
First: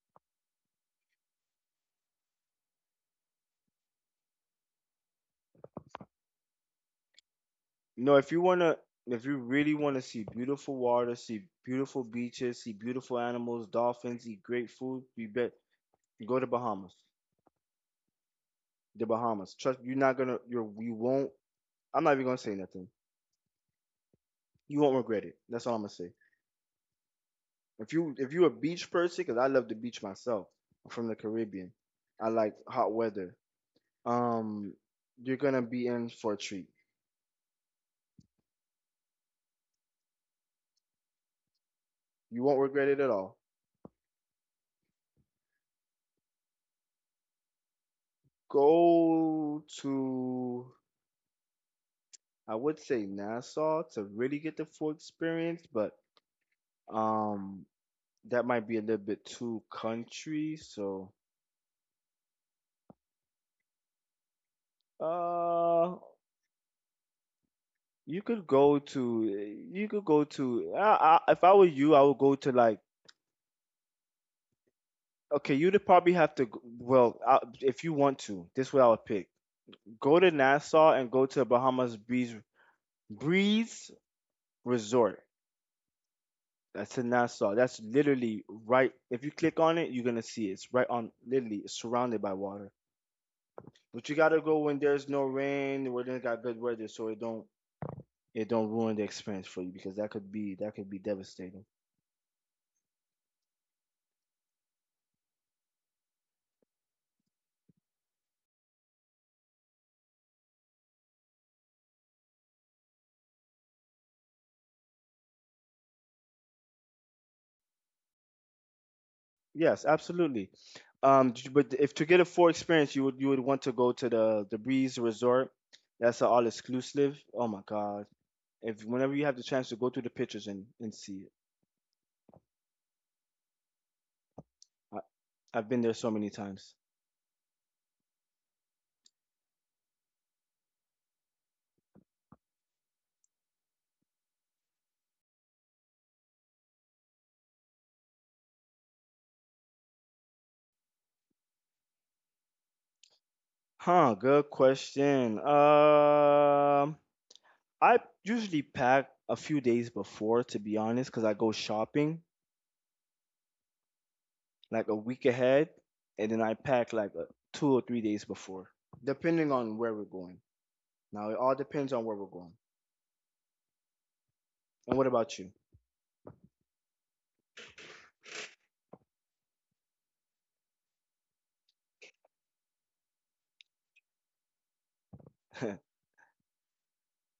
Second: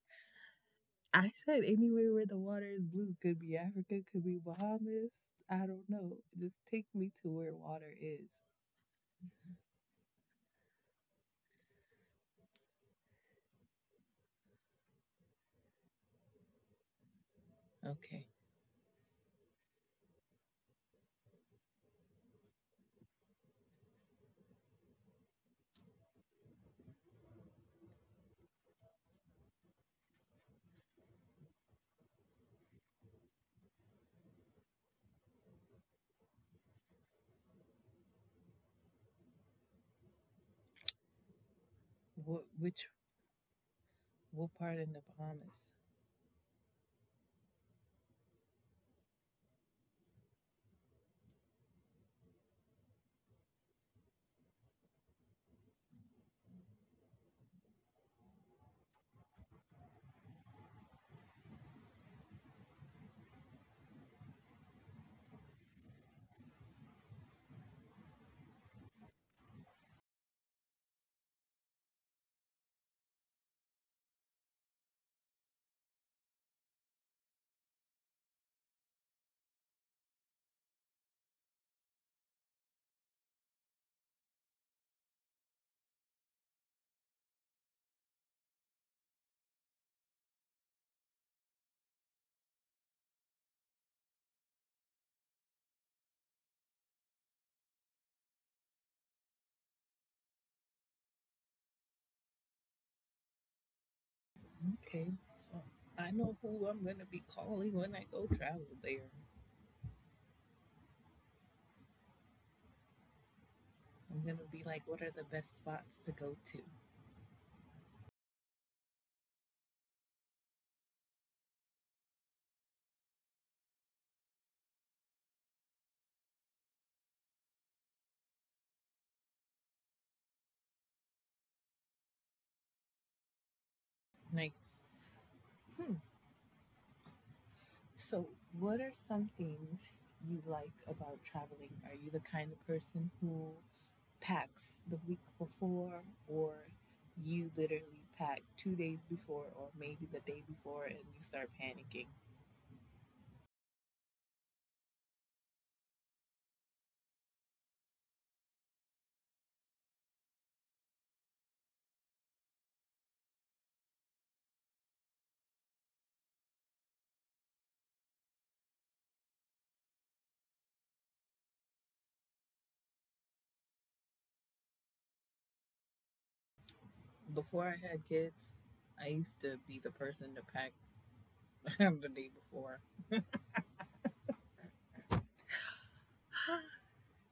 I said anywhere where the water is blue could be Africa, could be Bahamas. I don't know. Just take me to where water No, is. if you wanna, if you really wanna see beautiful water, see beautiful beaches, see beautiful animals, dolphins, eat great food, you go to Bahamas. Okay. The Bahamas. Trust you're you won't. I'm not even gonna say nothing. You won't regret it. That's all I'm gonna say. If you if you're a beach person, because I love the beach myself. I'm from the Caribbean. I like hot weather. um, you're gonna be in for a treat. You What won't regret which it at all. what part in the Bahamas? Go to, I would say Nassau to really get the full experience, but um, that might be a little bit too country. So, uh, you could go to, if I were you, I would go to like. Okay, you'd probably have to. Well, if you want to, this is what I would pick. Go to Nassau and go to Bahamas Breeze Resort. That's in Nassau. That's literally right. If you click on it, you're gonna see it. It's right on, literally, it's surrounded by water. But you gotta go when there's no rain, where they got good weather, so it don't ruin the experience for you because that could be devastating. Okay. So I know who I'm gonna be calling when I go travel there. I'm gonna be like, what are the best spots to go to? Yes, absolutely. But if to get a full experience, you would want to go to the Breeze Resort. That's an all exclusive. Oh my God! If whenever you have the chance to go through the pictures and see it, Nice. I, I've been there so many times. So, what are some things you like about traveling? Are you the kind of person who packs the week before, or you literally pack 2 days before, or maybe the day before, and you start panicking? Huh, good question. I usually pack a few days before, to be honest, because I go shopping like a week ahead, and then I pack like 2 or 3 days before, depending on where we're going. Now, it all depends on where we're going. And what about you? Before I had kids, I used to be the person to pack the day before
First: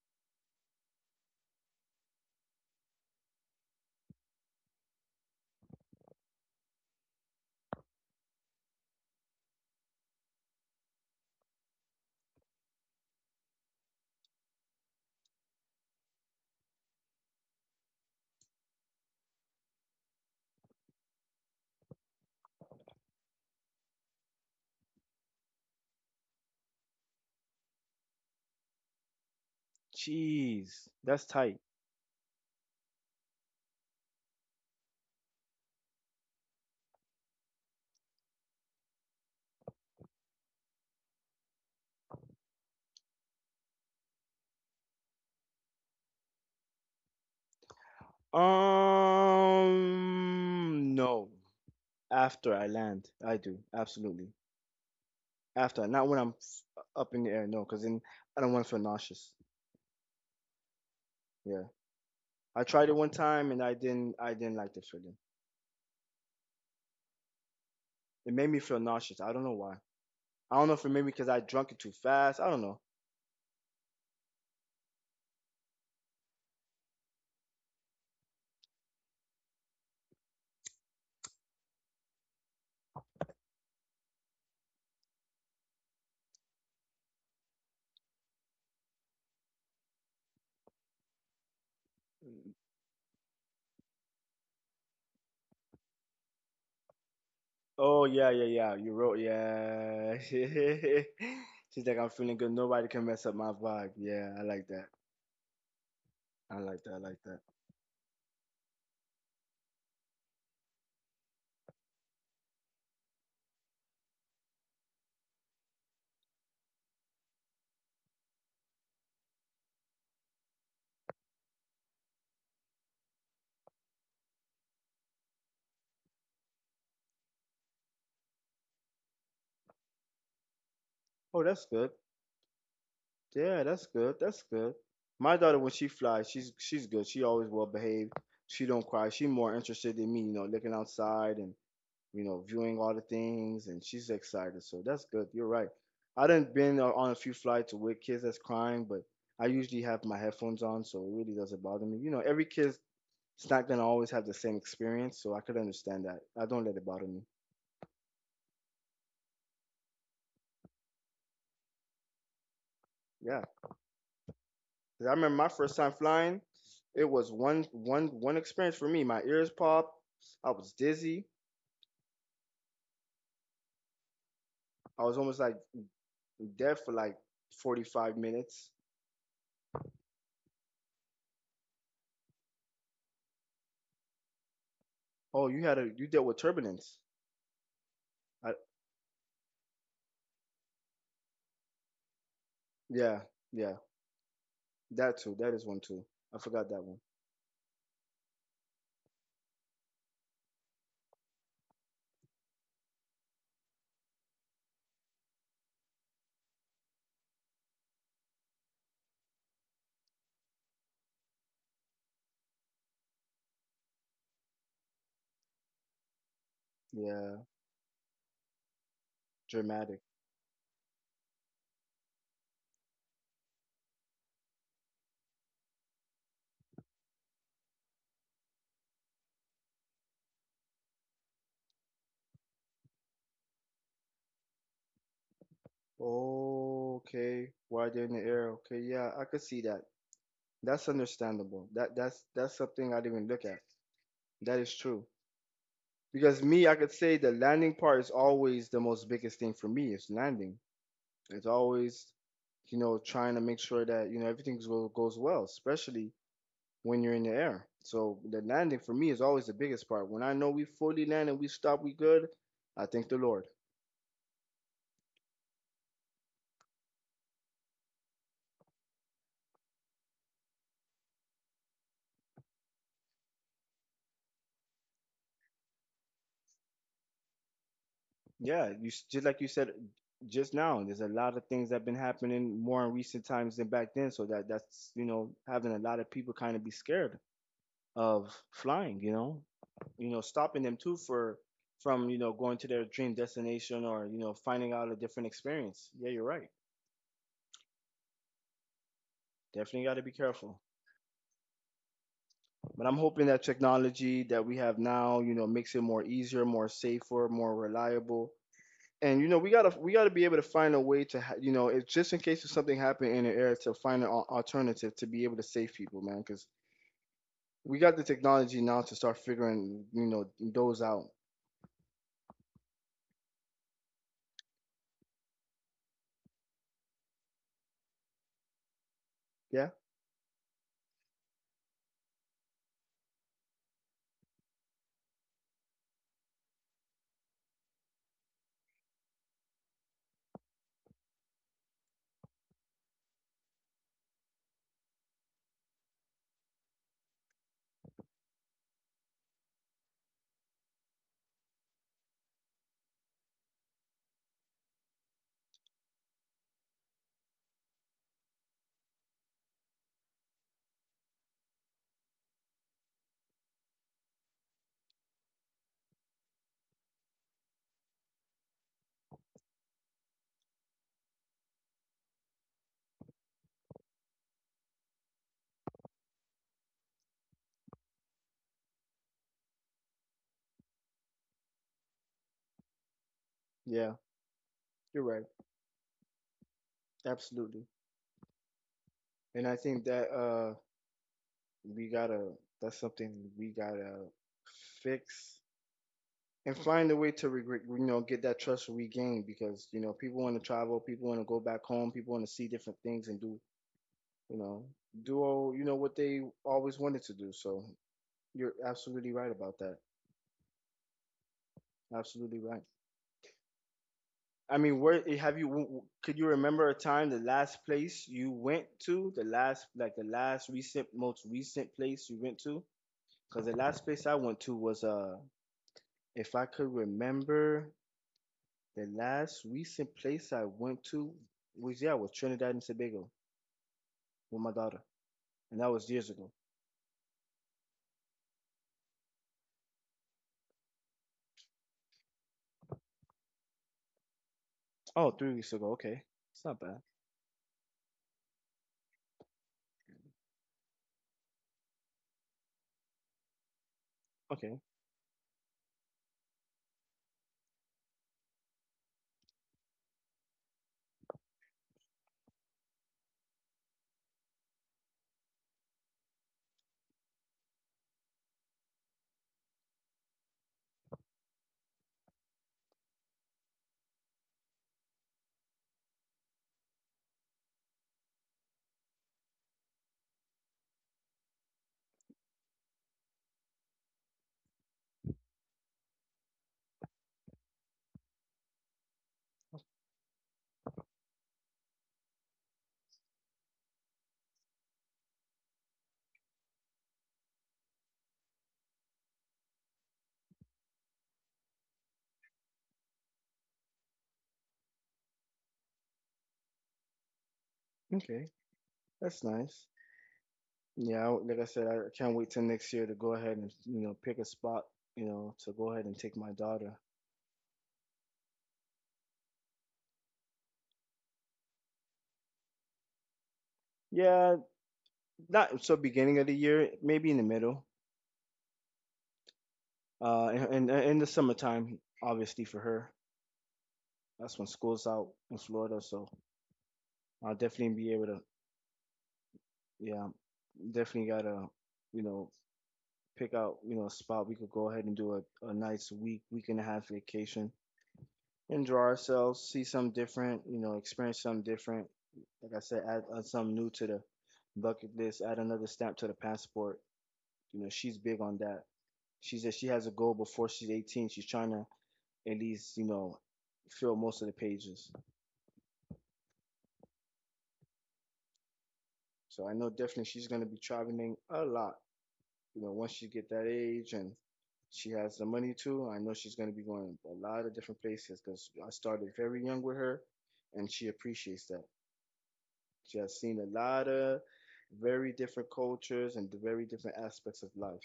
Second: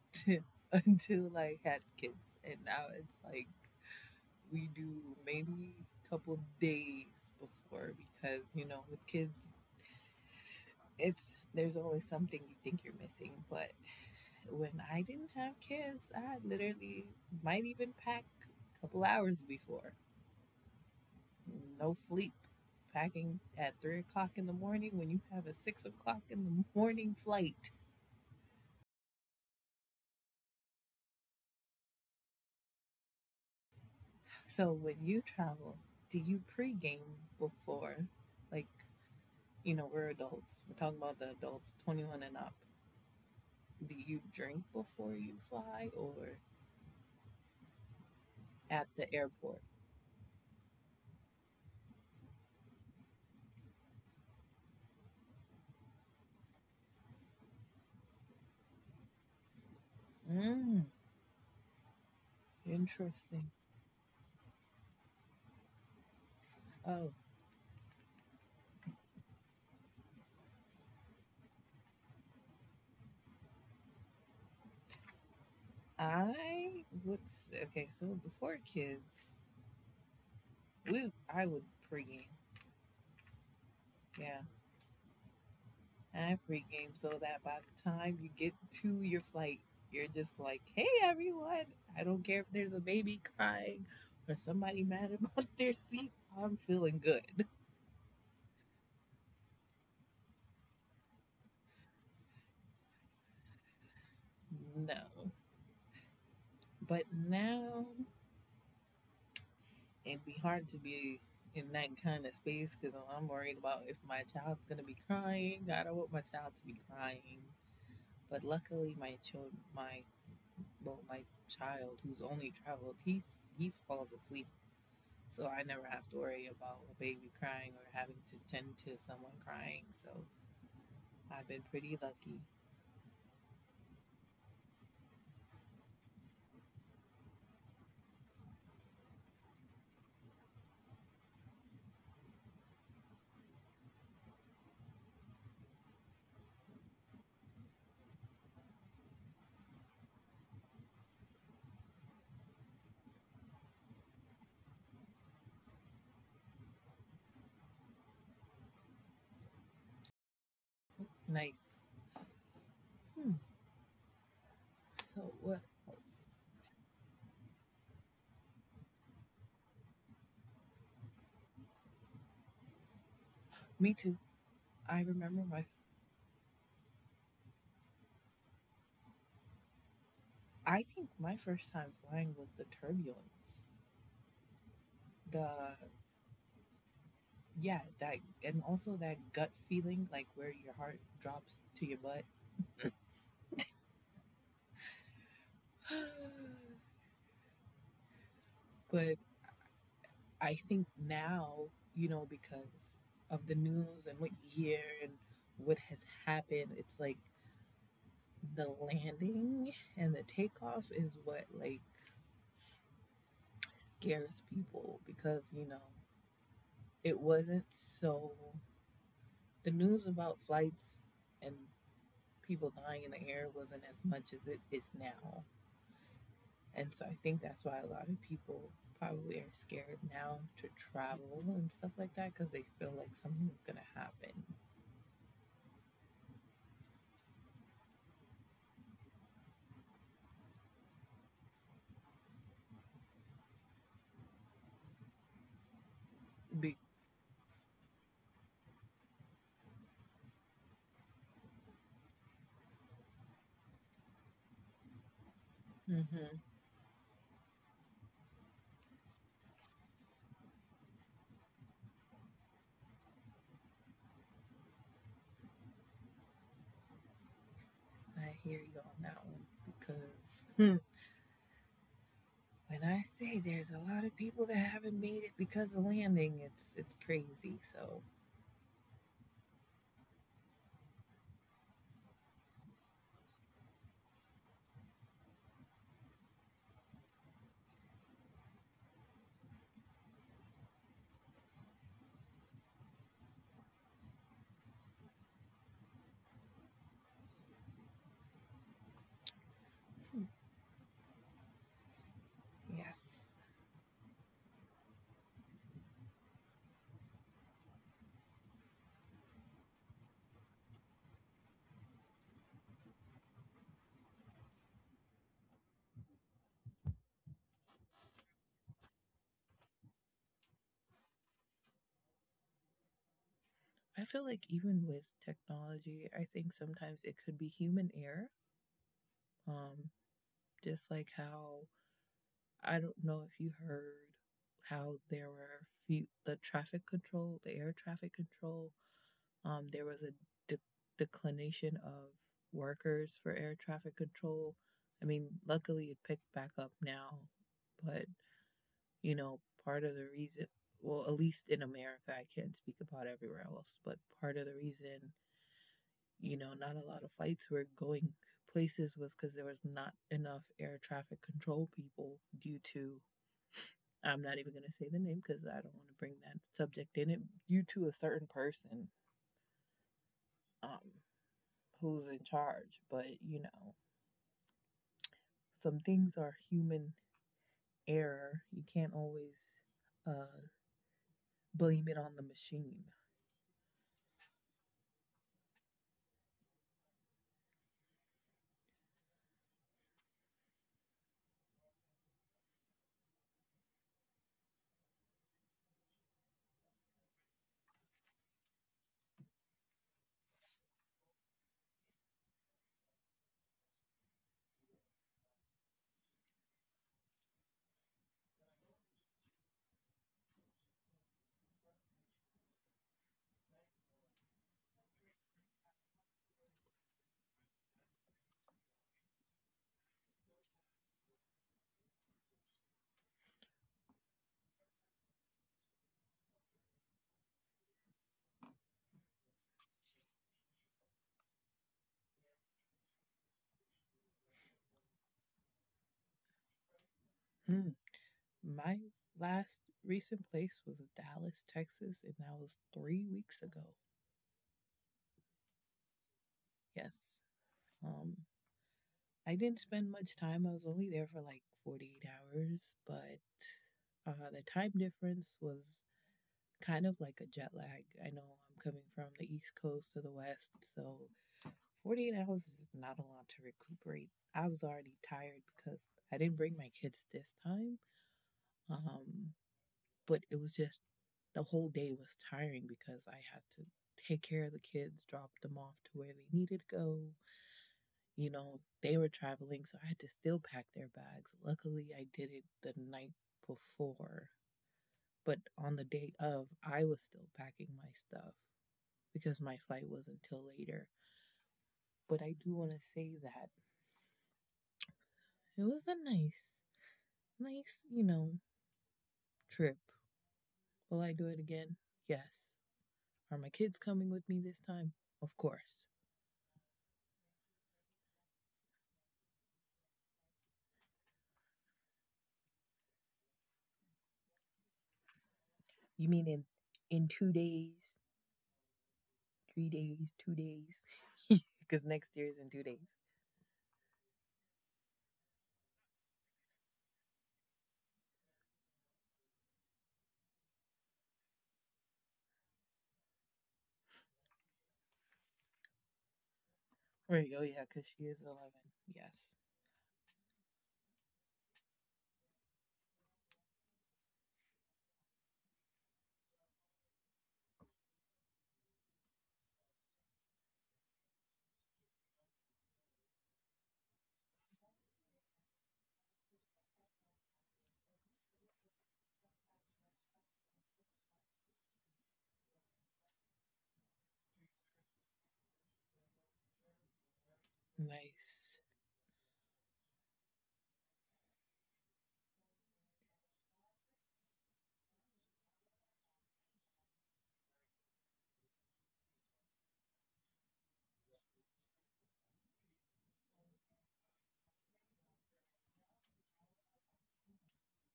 until I had kids, and now it's like we do maybe a couple days before because with kids it's there's always something you think you're missing. But when I didn't have kids, I literally might even pack a couple hours before. No sleep. Packing at 3 o'clock in the morning when you have a 6 o'clock in the morning flight. Jeez, that's tight. So when you travel, do you pregame before? Like, we're adults. We're talking about the adults, 21 and up. Do you drink before you fly or at the airport? No. After I land, I do absolutely. Not when up in the air, no, because then I don't want to feel nauseous. Mm, Yeah, I tried it one interesting. time and I didn't like the feeling. Oh, It made me feel nauseous. I don't know why. I don't know if it maybe because I drunk it too fast. I don't know. I what's okay. So before kids, we I would pregame. Yeah, I pregame so that by the time you get to your flight, you're just like, hey everyone. I don't care if there's a baby crying or somebody mad about their seat. I'm feeling good. Oh yeah, yeah, yeah. You wrote, yeah. She's like, I'm feeling good. Nobody can mess up my vibe. Yeah, I like that. No, I like but that. I like that. now it'd be hard to be in that kind of space because I'm worried about if my child's gonna be crying. I don't want my child to be crying. But luckily, my about my child who's only traveled. He falls asleep, so I never have to worry about a baby crying or having to tend to someone crying. So I've Oh, been that's pretty good. lucky. Yeah, that's good. That's good. My daughter, when she flies, she's good. She always well behaved. She don't cry. She more interested in me, looking outside and viewing all the things, and she's excited. So that's good. You're right. I done on a few flights with kids that's crying, but I usually have my headphones on, so it really doesn't bother me. You know, every kid's it's not gonna always have the same experience, so I could understand that. I don't let it bother me. Nice. Hmm. Yeah. 'Cause I So remember my what? first Else? time flying. It was one experience for me. My ears popped. I was dizzy. Me too. I I was remember almost like my. dead for like 45 minutes. I think my first time flying was the turbulence. The Oh, you had a you dealt with turbulence. Yeah, that and I, also that gut feeling like where your heart drops to your butt. yeah, yeah, that too. That is one too. I forgot that one. But I think now, because of the news and what you hear and what has happened, it's like the landing and the takeoff is what like scares people because, it Yeah, wasn't so the news dramatic. about flights and people dying in the air wasn't as much as it is now. And so I think that's why a lot of people probably are scared now to travel and stuff like that because they feel like something's going to happen. Oh, okay. Why they're in the air? Okay, yeah, I could see that. That's understandable. That's something I didn't even look at. That is true. Because me, Be- I could say the landing part is always the most biggest thing for me. It's landing. It's always, you know, trying to make sure that everything goes well, especially Mm-hmm. when you're in the air. So the landing for me is always the biggest part. When I know we fully land and we stop, we good. I thank the Lord. I hear you on that one because when I say there's a lot of people that haven't made it because of landing, it's crazy. So Yeah, just like you said just now. There's a lot of things that have been happening more in recent times than back then. So that that's you know having a lot of people kind of be scared of flying, stopping them too for from, you know, going to their dream destination or, you know, finding out a different experience. Yeah, you're right. Definitely got to hmm, be careful. But I'm yes, hoping that technology that we have now, you know, makes it more easier, more safer, more reliable. And you know, we gotta be able to find a way to, you know, it's just in case if something happened in the air, to find an alternative to be able to save people, man. Because we got the technology now to start figuring, you know, those out. I feel like even with technology, I think sometimes it could be human error. Yeah, Um, just like how I don't know if you heard how there were few the traffic control, the air traffic control. There was a de- declination of workers for air traffic control. I mean, luckily it picked back up now, but you know, part of the reason, well, at least in America, I can't speak about everywhere else, but part of the reason, not a lot of flights were going places was because there was not enough air traffic control people due to, I'm not even going to say the name because I don't want to bring that subject in it, due to a certain person. Um, Who's in charge, but some things are human error. You can't always uh, blame it on the machine. yeah, you're right. Absolutely. And I think that we gotta that's something we gotta fix and find a way to regret you know get that trust regained because you know people want to travel, people want to go back home, people want to see different things and do you know do all you know what they always wanted to do. So you're absolutely right about that. Absolutely right. I mean, where have you? Could you remember a time, the last place you went to, the last like the last recent, most recent place you went to? Because the last place I went to was If I could remember the last recent place I went to was yeah, was Trinidad and Tobago with my daughter. And that was years ago. Hmm. My last recent place was Dallas, Texas, and that was 3 weeks ago. Oh, 3 weeks ago. Okay. It's not bad. Yes. Um, I didn't spend much time. I was only there for like 48 hours, but the Okay. time difference was kind of like a jet lag. I know I'm coming from the East Coast to the West, so 48 hours is not a lot to recuperate. I was already tired because I didn't bring my kids this time. Um, but it was just the whole day was tiring because I had to take care of the kids, drop them off to where they needed to go. You know, they were traveling, so I had to still pack their bags. Luckily, I did it the night before, but on the day of, I was still packing my stuff because my flight was until later. But I do want to say that it was a nice, trip. Will I do it again? Yes. Are my kids coming with me this time? Of course. Okay. That's nice. Like I said, I can't wait till next year to go ahead and, you know, pick a spot, you know, to go ahead and You take mean my in daughter. 2 days, 3 days, 2 days? Because next year is in 2 days. Yeah, not so beginning of the year, maybe in the middle. And in the summertime, obviously for her. That's when school's out in Florida, so Right. Oh, I'll yeah, definitely because be she able is to. 11. Yes. Yeah, definitely gotta, you know, pick out, you know, a spot we could go ahead and do a nice week, week and a half vacation. Enjoy ourselves, see something different, you know, experience something different. Like I said, add something new to the bucket list, add another stamp to the passport. You know, she's big on that. She said she has a goal before she's 18. She's trying to at least, you know, fill most of the pages. Nice. So I know definitely she's gonna be traveling a lot, you know, once she get that age and she has the money too. I know she's going to be going a lot of different places because I started very young with her, and she appreciates that. She has seen a lot of very different cultures and the very different aspects of life.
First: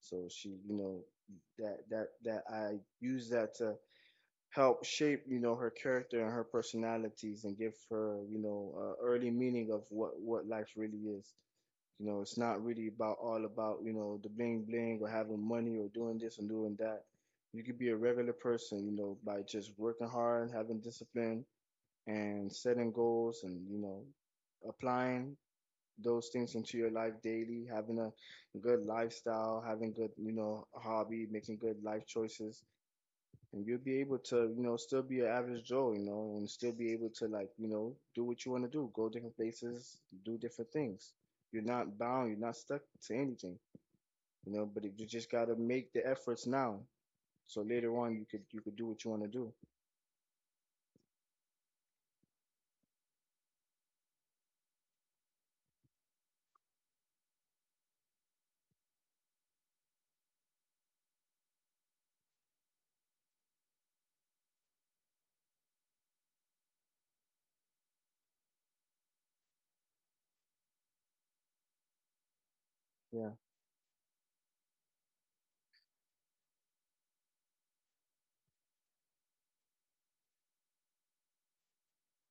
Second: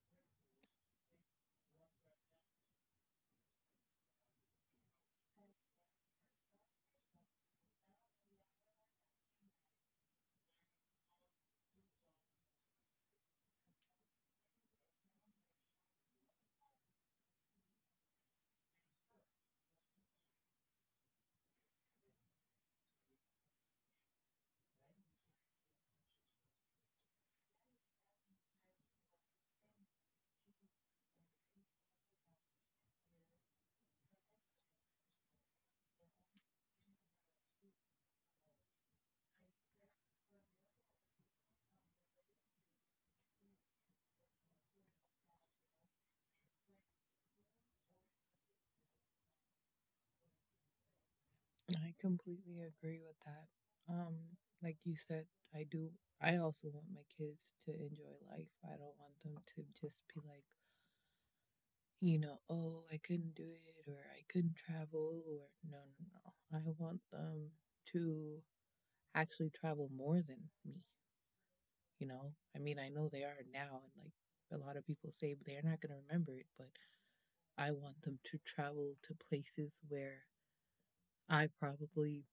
So she, you know, that I use that to help shape, you know, her character and her personalities and give her, you know, early meaning of what life really is. You know, it's not really about all about, you know, the bling bling or having money or doing this and doing that. You could be a regular person, you know, by just working hard, having discipline and setting goals and, you know, applying those things into your life daily, having a good lifestyle, having good, you know, hobby, making good life choices, and you'll be able to, you know, still be an average Joe, you know, and still be able to like, you know, do what you want to do, go different places, do different things. You're not bound, you're not stuck to anything, you know. But you just gotta make the efforts now, so later on you could do what you want to do. I completely agree with that. Um, like you said, I do. I also want my kids to enjoy life. I don't want them to just be like, oh, I couldn't do it or I couldn't travel or no, no, no. I want them to actually travel more than me, you know? I mean, I know they Yeah, are now and like a lot of people say but they're not going to remember it, but I want them to travel to places where I probably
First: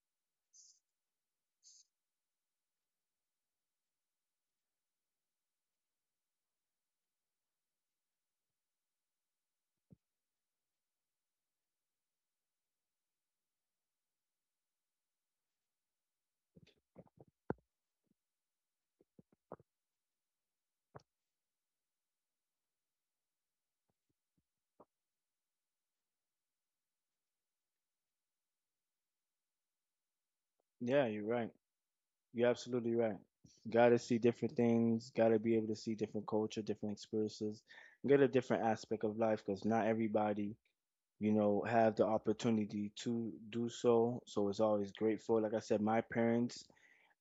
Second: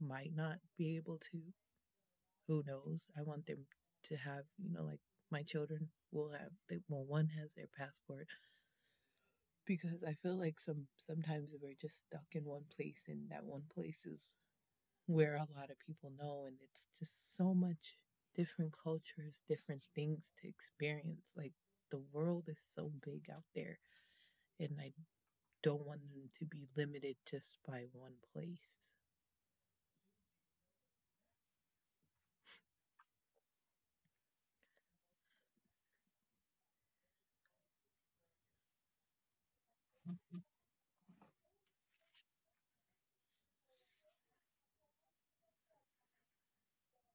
might not be able to. Who knows? I want them to have, like my children will have, well, one has their passport because I feel like sometimes we're just stuck in one place, and that one place is where a lot of people know, and it's just so much different cultures, different things to experience. Like the world is so big out there, and I don't want them to be limited just by one place. yeah, you're right. You're absolutely right. Gotta see different things. Gotta be able to see different culture, different experiences, get a different aspect of life because not everybody, you know, have the opportunity to do so. So it's always grateful. Like I said, my parents,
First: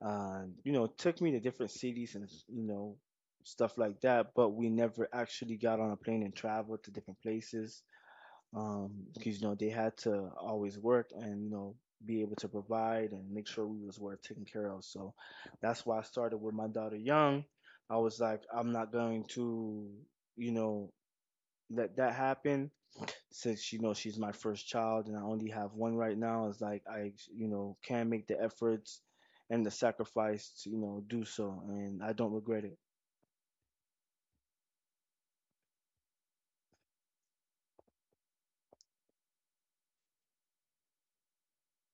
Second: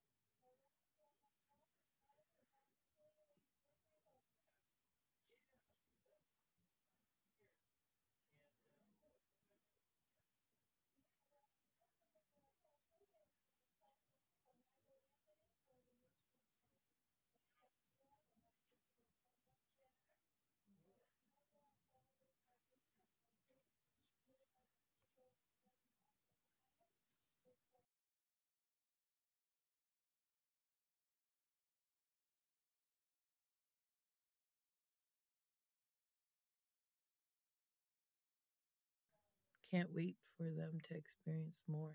you know, took me to different cities and, you know, stuff like that, but we never actually got on a plane and traveled to different places, because, you know, they had to always work and, you know, be able to provide and make sure we was well taken care of. So that's why I started with my daughter young. I was like, I'm not going to, you know, let that happen since you know she's my first child and I only have one right now. It's like I you know can make the efforts and the sacrifice to you know do so, and I don't regret it. Can't wait for them to experience more.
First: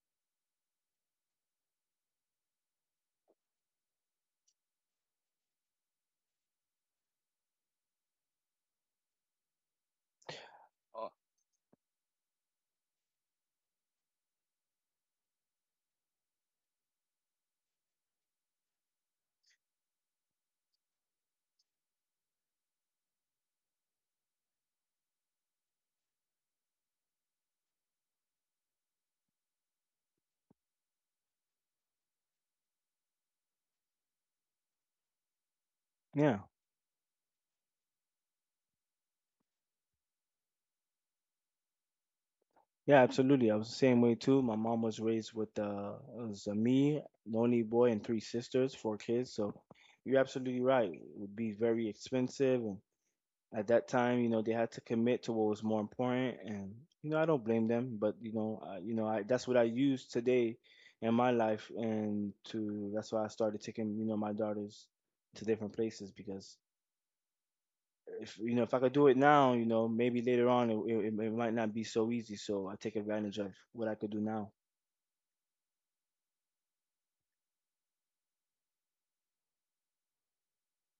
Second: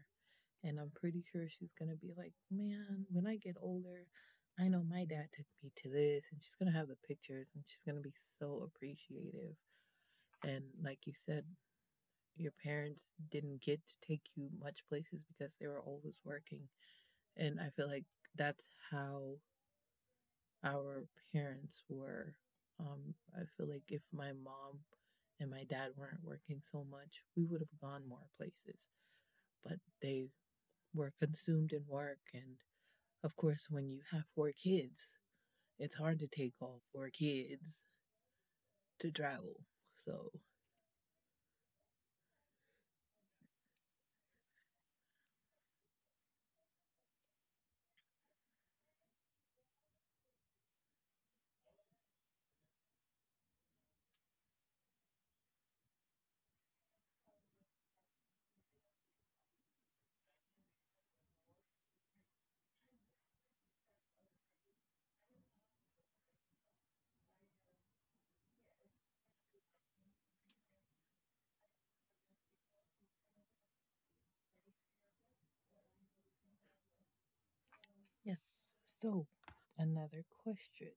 And I'm pretty sure she's going to be like, man, when I get older, I know my dad took me to this. And she's going to have the pictures and she's going to be so appreciative. And like Oh. you said, your parents didn't get to take you much places because they were always working. And I feel like that's how our parents were. I feel like if my mom and my dad weren't working so much, we would have gone more places. But they we're consumed in work. And of course, when you have four kids, it's hard to Yeah, take off four kids to travel. So, yeah, absolutely. I was the same way too. My mom was raised with it was me, the only boy, and three sisters, four kids. So you're absolutely right. It would be very expensive and at that time, you know, they had to commit to what was more important, and you know, I don't blame them, but you know, I that's what I use today in my life, and to that's why I started taking you know my daughters to different places because if you know if I could do it now, you know, maybe later on it might not be so easy. So I take advantage of what I could do now. yes. So, another question.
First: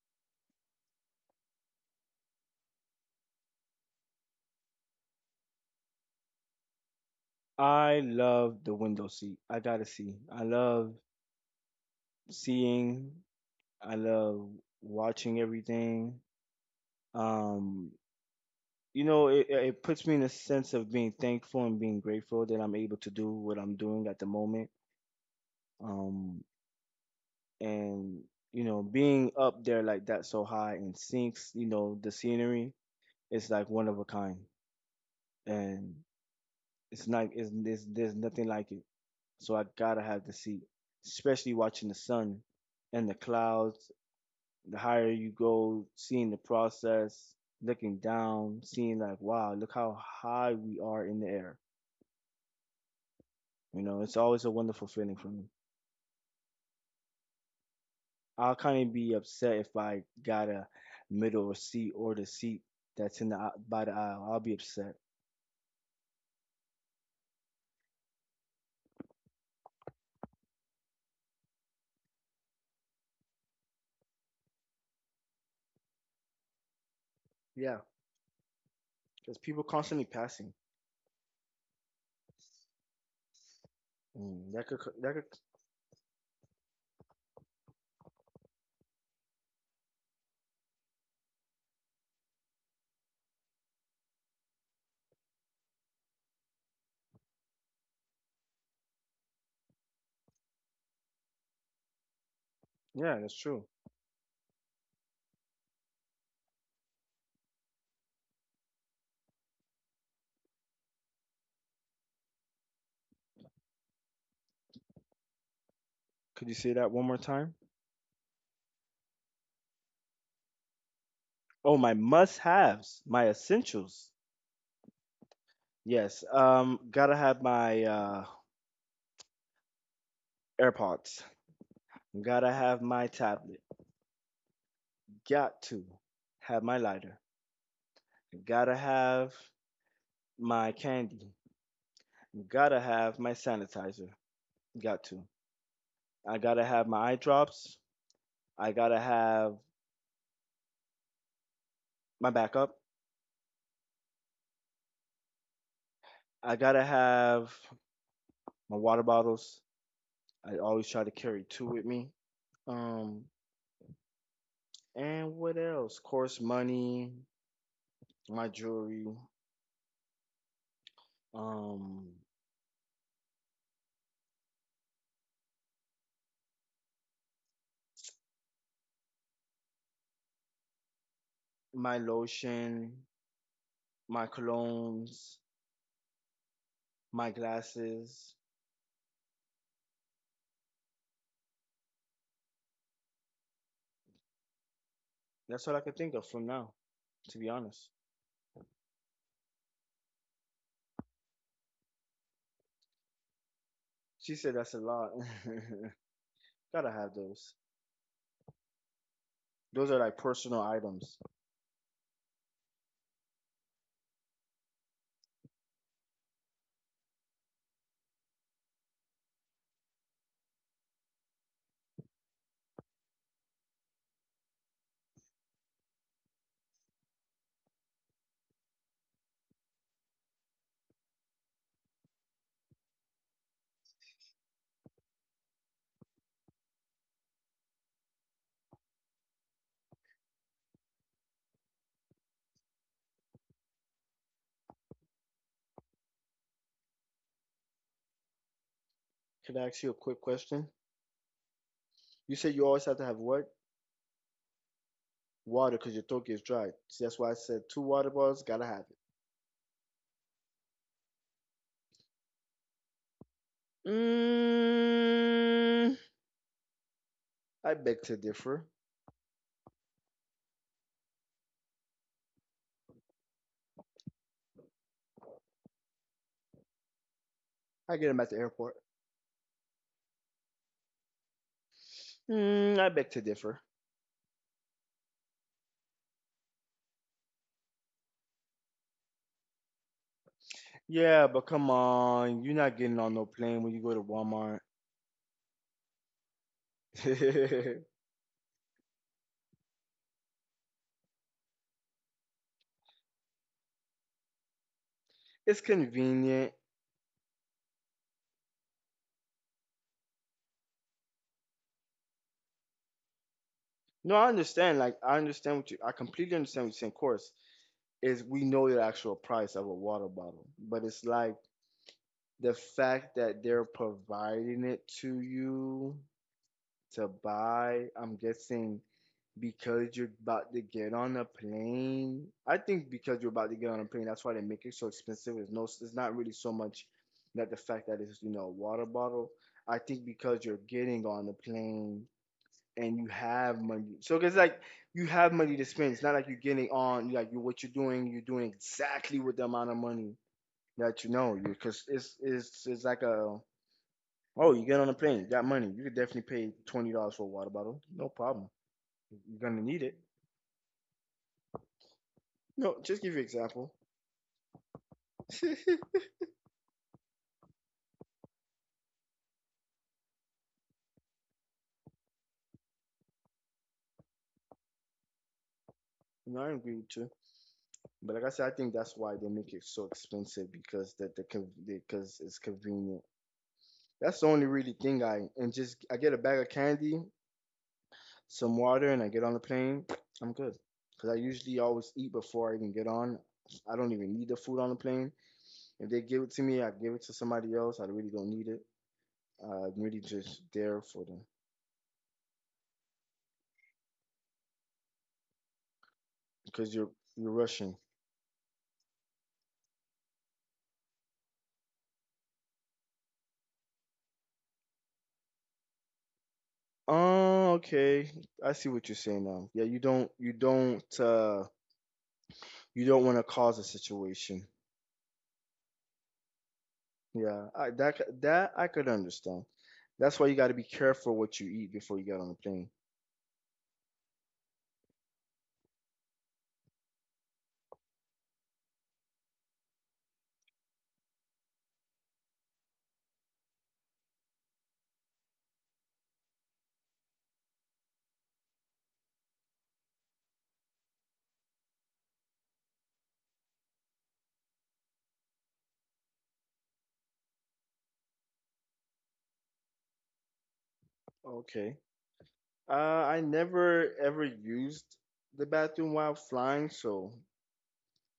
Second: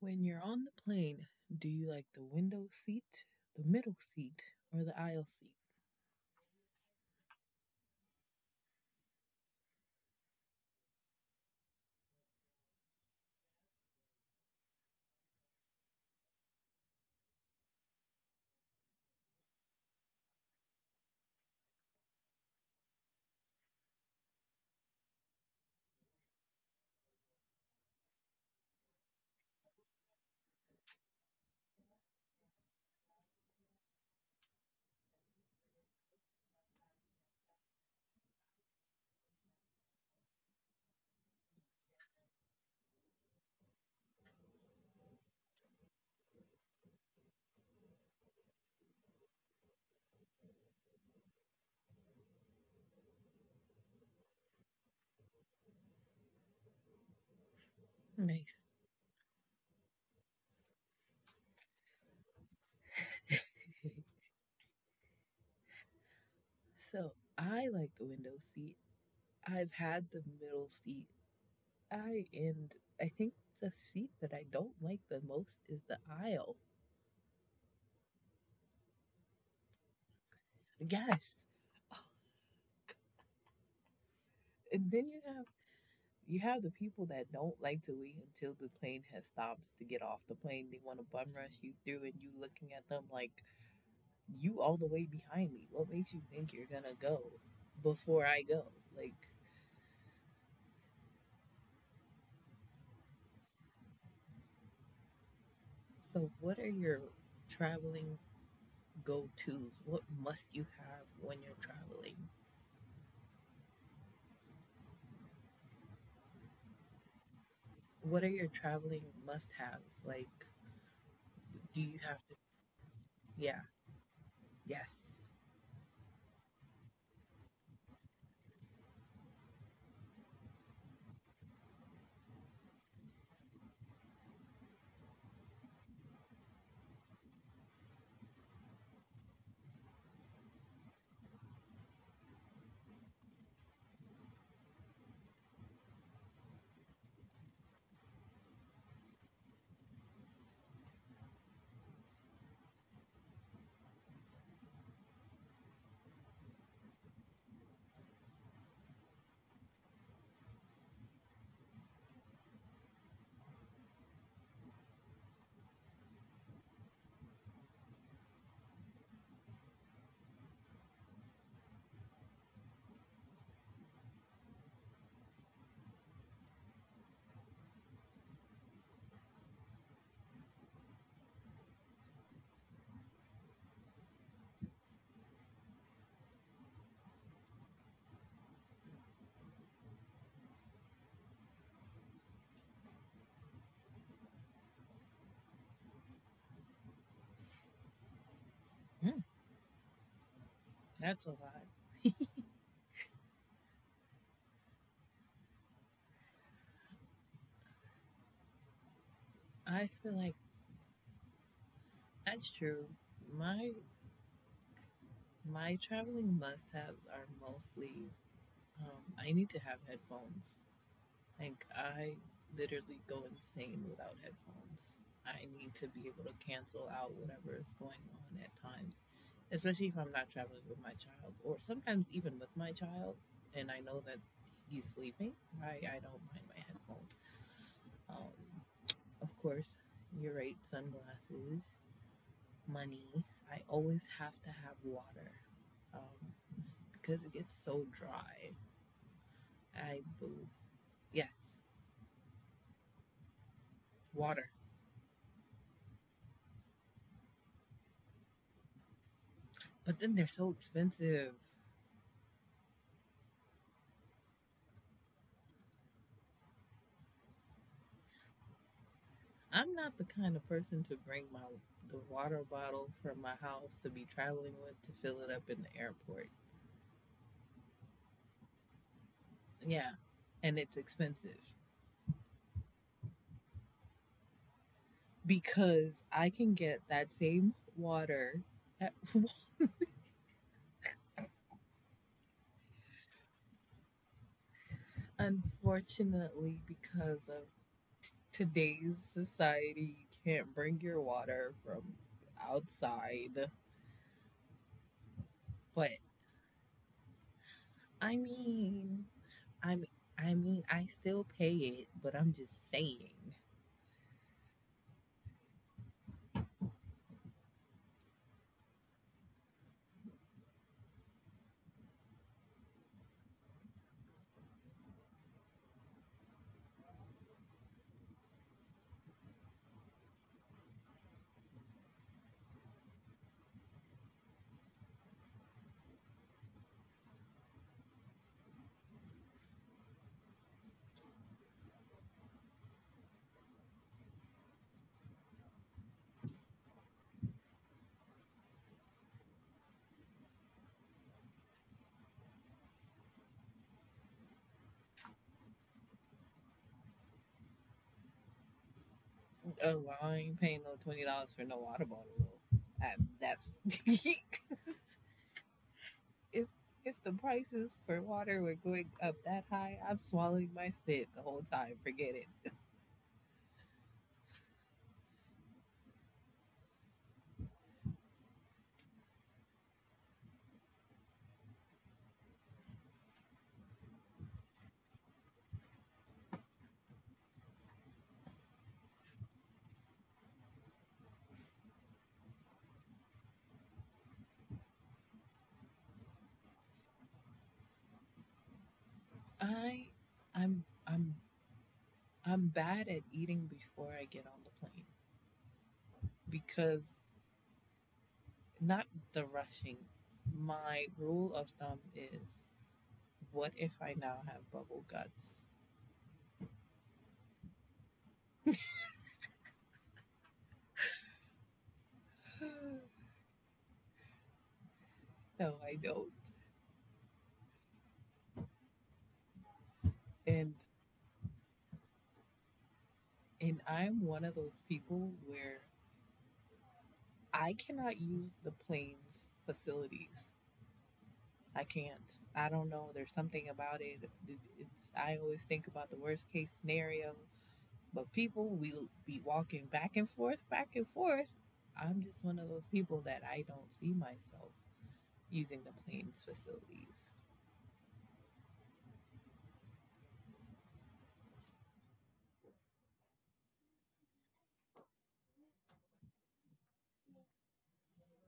When you're on the plane, do you like the window seat, the middle seat, or the aisle seat? I love the window seat. I gotta see. I love seeing. I love watching everything. Um, you know, it puts me in a sense of being thankful and being grateful that I'm able to do what I'm doing at the moment. Um, and you know, being up there like that so high and sinks, you know, the scenery is like one of a kind, and it's like it's there's nothing like it. So I gotta have the seat, especially watching the sun and the clouds. The higher you go, seeing the process, looking down, seeing like, wow, look how high we are in the air. You know, it's always a wonderful feeling for me. Nice. I'll kind of be upset if I got a middle seat or the seat that's in the by the aisle. I'll be upset. so, I like the window seat. I've had the middle seat. I and I think the seat that I don't like the most is the aisle. Yeah, because people constantly passing. Yes. Mm, that could And then that could you have the people that don't like to wait until the plane has stops to get off the plane. They want to bum rush you through, and you looking at them like you all the way behind me. What makes you think you're gonna go before I go? Like, yeah, that's true. so what are your traveling go-tos? What must you have when you're traveling? Could you say that one more time? What are your traveling must-haves? Like, do Oh, you my have to? must-haves, my Yeah. essentials. Yes. Yes. Gotta have my AirPods. Gotta have my tablet. Got to have my lighter. Gotta have my candy. Gotta have my sanitizer. Got to. I gotta have my eye drops. I gotta have my backup. I gotta have my water bottles. I always try to carry two with me. Um, and what else? Of course, money, my jewelry, um, my lotion, my colognes, my glasses. That's all I can think of from now, to be honest. Hmm, that's a lot. She said that's a lot. Gotta have those. I Those are feel like like personal items. that's true. My My traveling must-haves are mostly I need to have headphones. Like I literally go insane without headphones. I need to be able to cancel out whatever is going on at times, especially if I'm not traveling with my child, or sometimes even with my child, and I know that he's sleeping. I don't mind my headphones. Um, of course, you're right. Sunglasses, money. I always have to have water. Um, because it gets so dry. Could I ask you a I quick boo. question? Yes, You said you always have to have what? water. Water, because your throat gets dry. See, that's why I said two water bottles, gotta have it. But then they're so expensive. Mm, I beg to differ. I'm not the kind of person to bring my the water bottle from my house to be traveling with to fill it up in the airport. I get them at the airport. Yeah, and it's expensive Mm, I beg to differ. because I can get that same water. At, Yeah, but come on, you're not getting on no plane when you go to Walmart. unfortunately, because of today's society, you can't bring your water from outside. It's But convenient. I mean, I mean, I mean, I still pay it, but I'm just saying. No, I understand. Like I understand what you. I completely understand what you're saying. Of course, is we know the actual price of a water bottle, but it's like the fact that they're providing it to you to buy. I'm guessing because you're about to get on a plane. I think because you're about to get on a plane, that's why they make it so expensive. It's no, it's not really so much that the fact that it's you know a water bottle. I think because you're getting on the plane and you have money, so it's like you have money to spend. It's not like you're getting on like you what you're doing. You're doing exactly with the amount of money that you know because it's like a oh, you get on a plane, you got money. You could definitely pay $20 for a water bottle. No problem. You're gonna Oh, need well, it. I ain't paying no $20 for no water bottle though. No, I, just give you an that's example. If the prices for water were going up that high, I'm swallowing my spit the whole time. Forget it. No, I agree with you. But like I said, I think that's why they make it so expensive because that the because it's convenient. That's the only really thing I and just I get a bag of candy, some water, and I get on the plane. I'm good because I usually always eat before I even get on. I don't even need the food on the plane. If they give it to me, I give it to somebody else. I really don't need it. I'm I, really just I'm, there for I'm, the I'm bad at eating before I get on the plane because because you're Russian. not the rushing. My rule of thumb is: what if I now have bubble guts? Oh, okay. I see what you're saying now. Yeah, you don't you don't want to cause a situation. No, I don't. Yeah, I, that I could understand. That's why you And got to be careful what you eat before you get on the plane. and I'm one of those people where I cannot use the plane's facilities. I can't. I don't know. There's something about it. It's, I always think about the worst case scenario. But people will be walking back and forth, back and forth. I'm just one of those people that I don't see myself using the plane's facilities. Okay. Uh, I never ever used the bathroom while flying, so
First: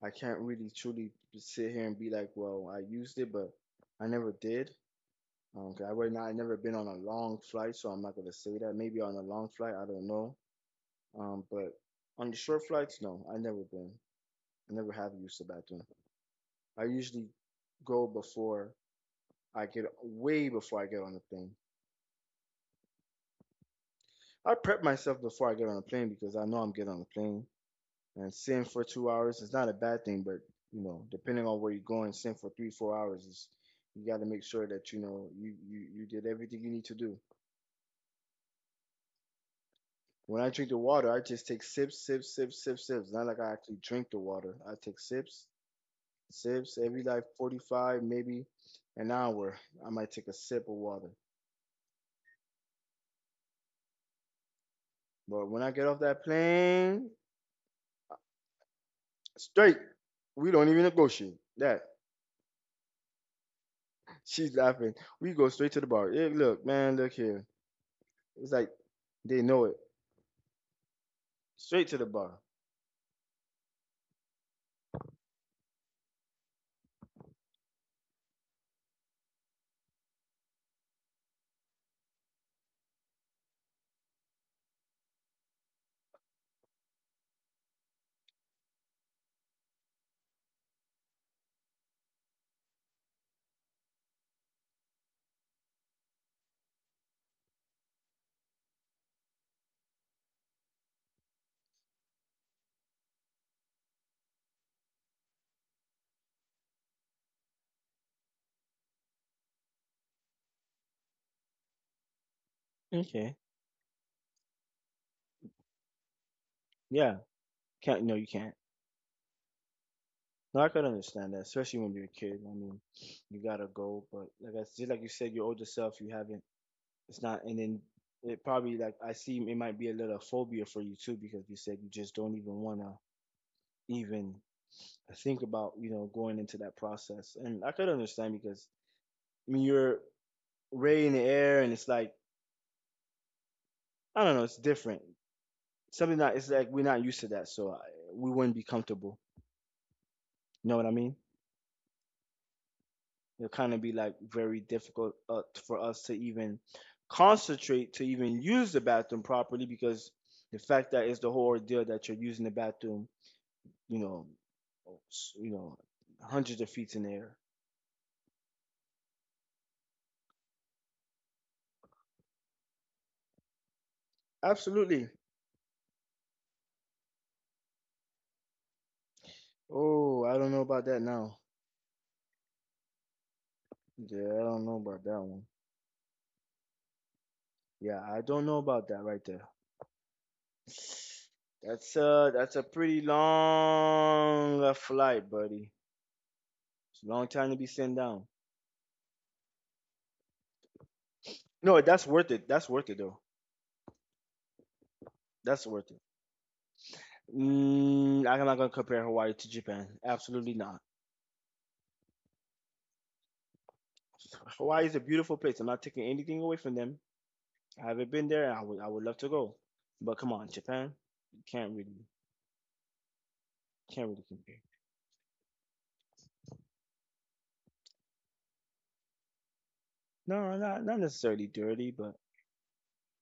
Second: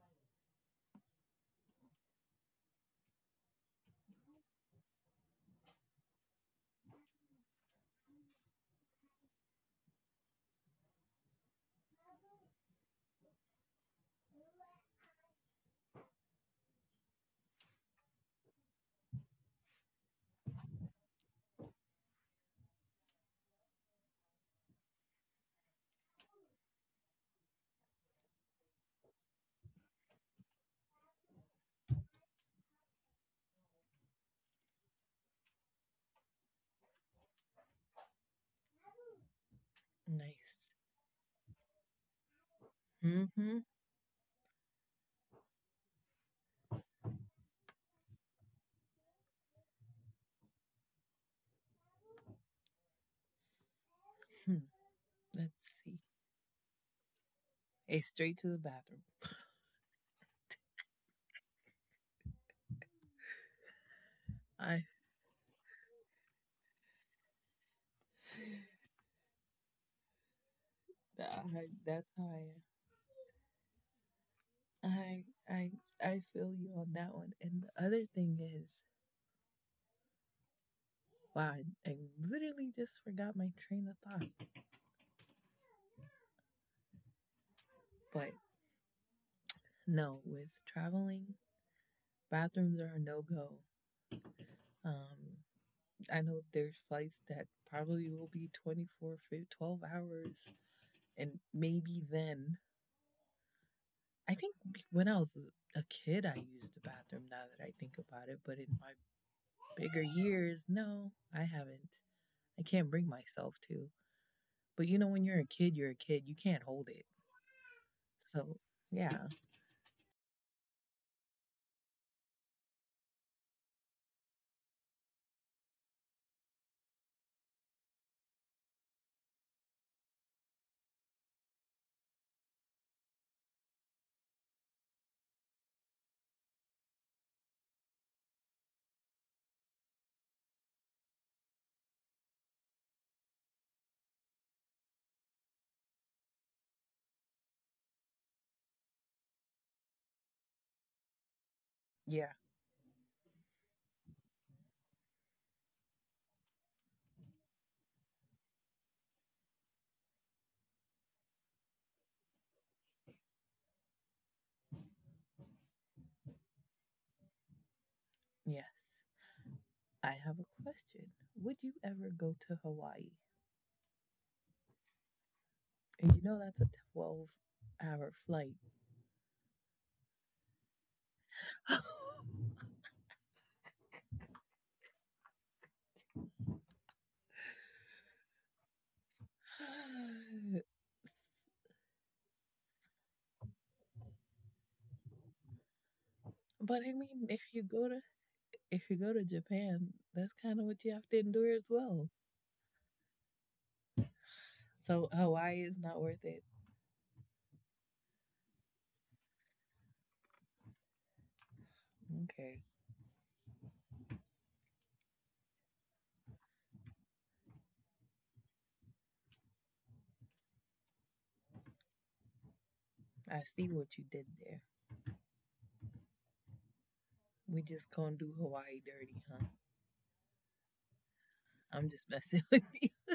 I can't really truly sit here and be like, well, I used it, but I never did. 'Cause I right now I never been on a long flight, so I'm not gonna say that. Maybe on a long flight, I don't know. But on the short flights, no, I never been. I never have used the bathroom. I usually go before I get way before I get on the plane. I prep myself before I get on the plane because I know I'm getting on the plane. And sitting for 2 hours is not a bad thing, but you know, depending on where you're going, sitting for three, 4 hours is you got to make sure that you know you did everything you need to do. When I Nice. drink the water, I just take sips, sips, sips, sips, sips. Not like I Mm-hmm. actually drink the water. I take sips, sips every like 45, maybe an hour. I might take a sip of water. Hmm. But Let's when I get see. off that plane, It's straight to the bathroom. straight, we don't even negotiate. That she's I, laughing. We go straight to the bar. Yeah, look, man, look here. It's like they know it. I Straight to the that's how bar. I am. I I I feel you on that one. And the other thing is, wow, I literally just forgot my train of thought. But no, with traveling, bathrooms are a no go. Um, I know there's flights that probably will be 24, 12 hours, and maybe then. I think when I was a kid, I used the bathroom now that I think about it, but in my bigger years, no, I haven't. I can't bring Okay. myself to. But you know, when you're a kid, you're a kid. You can't hold it. Yeah. Can't. No, you can't. So, yeah, No, I can understand that, especially when you're a kid. I mean, you gotta go, but like I just like you said, your older self, you haven't it's not, and then it probably like I see it might be a little phobia for you too because you said you just don't even want to even think about you know going into that process. And I could understand because I mean you're ray in the air and it's like I don't know, it's different. Something that it's like we're not used to that, so I, we wouldn't be comfortable. You know what I mean? yeah, It'll kind of be like very difficult for us to even concentrate to even use the bathroom properly because the fact that it's the whole ordeal that you're using the bathroom you know, you know, hundreds of feet in the air. yes. I have a question. Would you ever go to Hawaii? Absolutely. And you know, that's a 12-hour flight. Oh, I don't know about that now. Yeah, I don't know about that one. Yeah, I don't know about that right there. That's a pretty long flight, buddy. but I It's a long mean, time to be sitting down. if you go to Japan, that's kind of what you have to endure as No, that's well. worth it. That's worth it though. So That's Hawaii is worth it. not worth it. Mm, I'm not gonna compare Hawaii to Japan. Absolutely not. Okay, Hawaii is a beautiful place. I'm not taking anything away from them. I haven't been there. I would love to go, but come on, Japan, you I see what can't you really did compare. there. We just gonna do Hawaii dirty, huh? No, not not necessarily dirty, I'm just but messing with you.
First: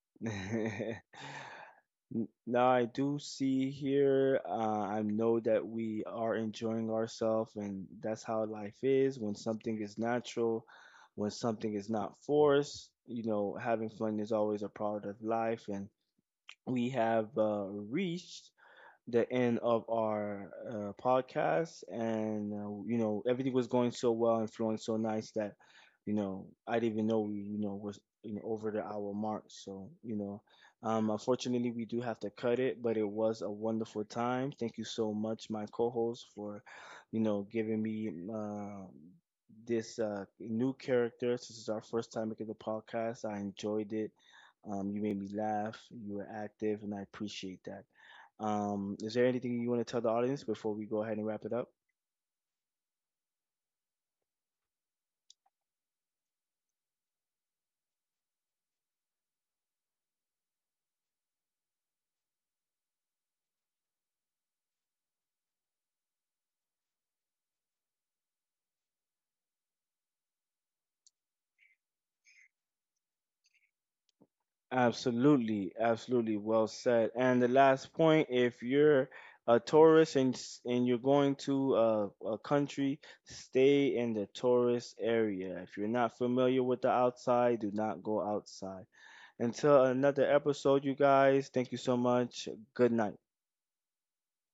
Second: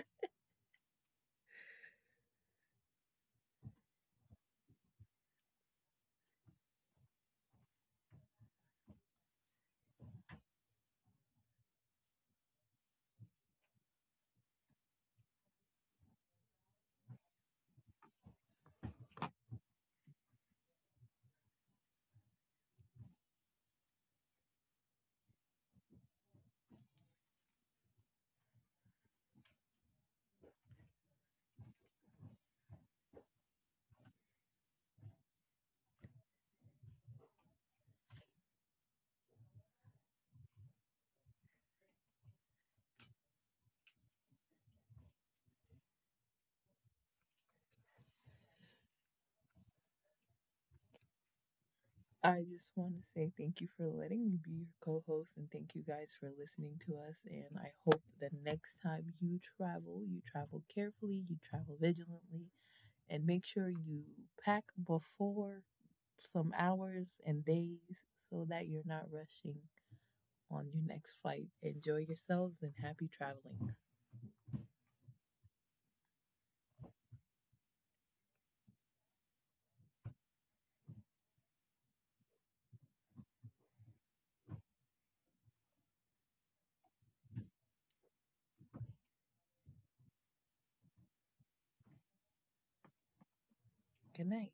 now I do see here. I know that we are enjoying ourselves, and that's how life is. When something is natural, when something is not forced, you know, having fun is always a part of life, and we have reached the end of our podcast, and you know everything was going so well and flowing so nice that you know I didn't even know we you know was you know over the hour mark. So you know, unfortunately we do have to cut it, but it was a wonderful time. Thank you so much, my co-host, for you know giving me this new character. This is our first time making the podcast. I enjoyed it. You made me laugh. You were active, and I appreciate that. Is there anything you want to tell the audience before we go ahead and wrap it up? I just want to say thank you for letting me be your co host and thank you guys for listening to us. And I hope that next time you travel carefully, you travel vigilantly, and make sure you pack before some hours and days so that you're not rushing on your next flight. Enjoy yourselves and happy traveling. Absolutely, absolutely. Well said. And the last point, if you're a tourist and and you're going to a country, stay in the tourist area. If you're not familiar with the outside, do not go outside. Until another episode, you guys, thank you so much. Good night. Good night.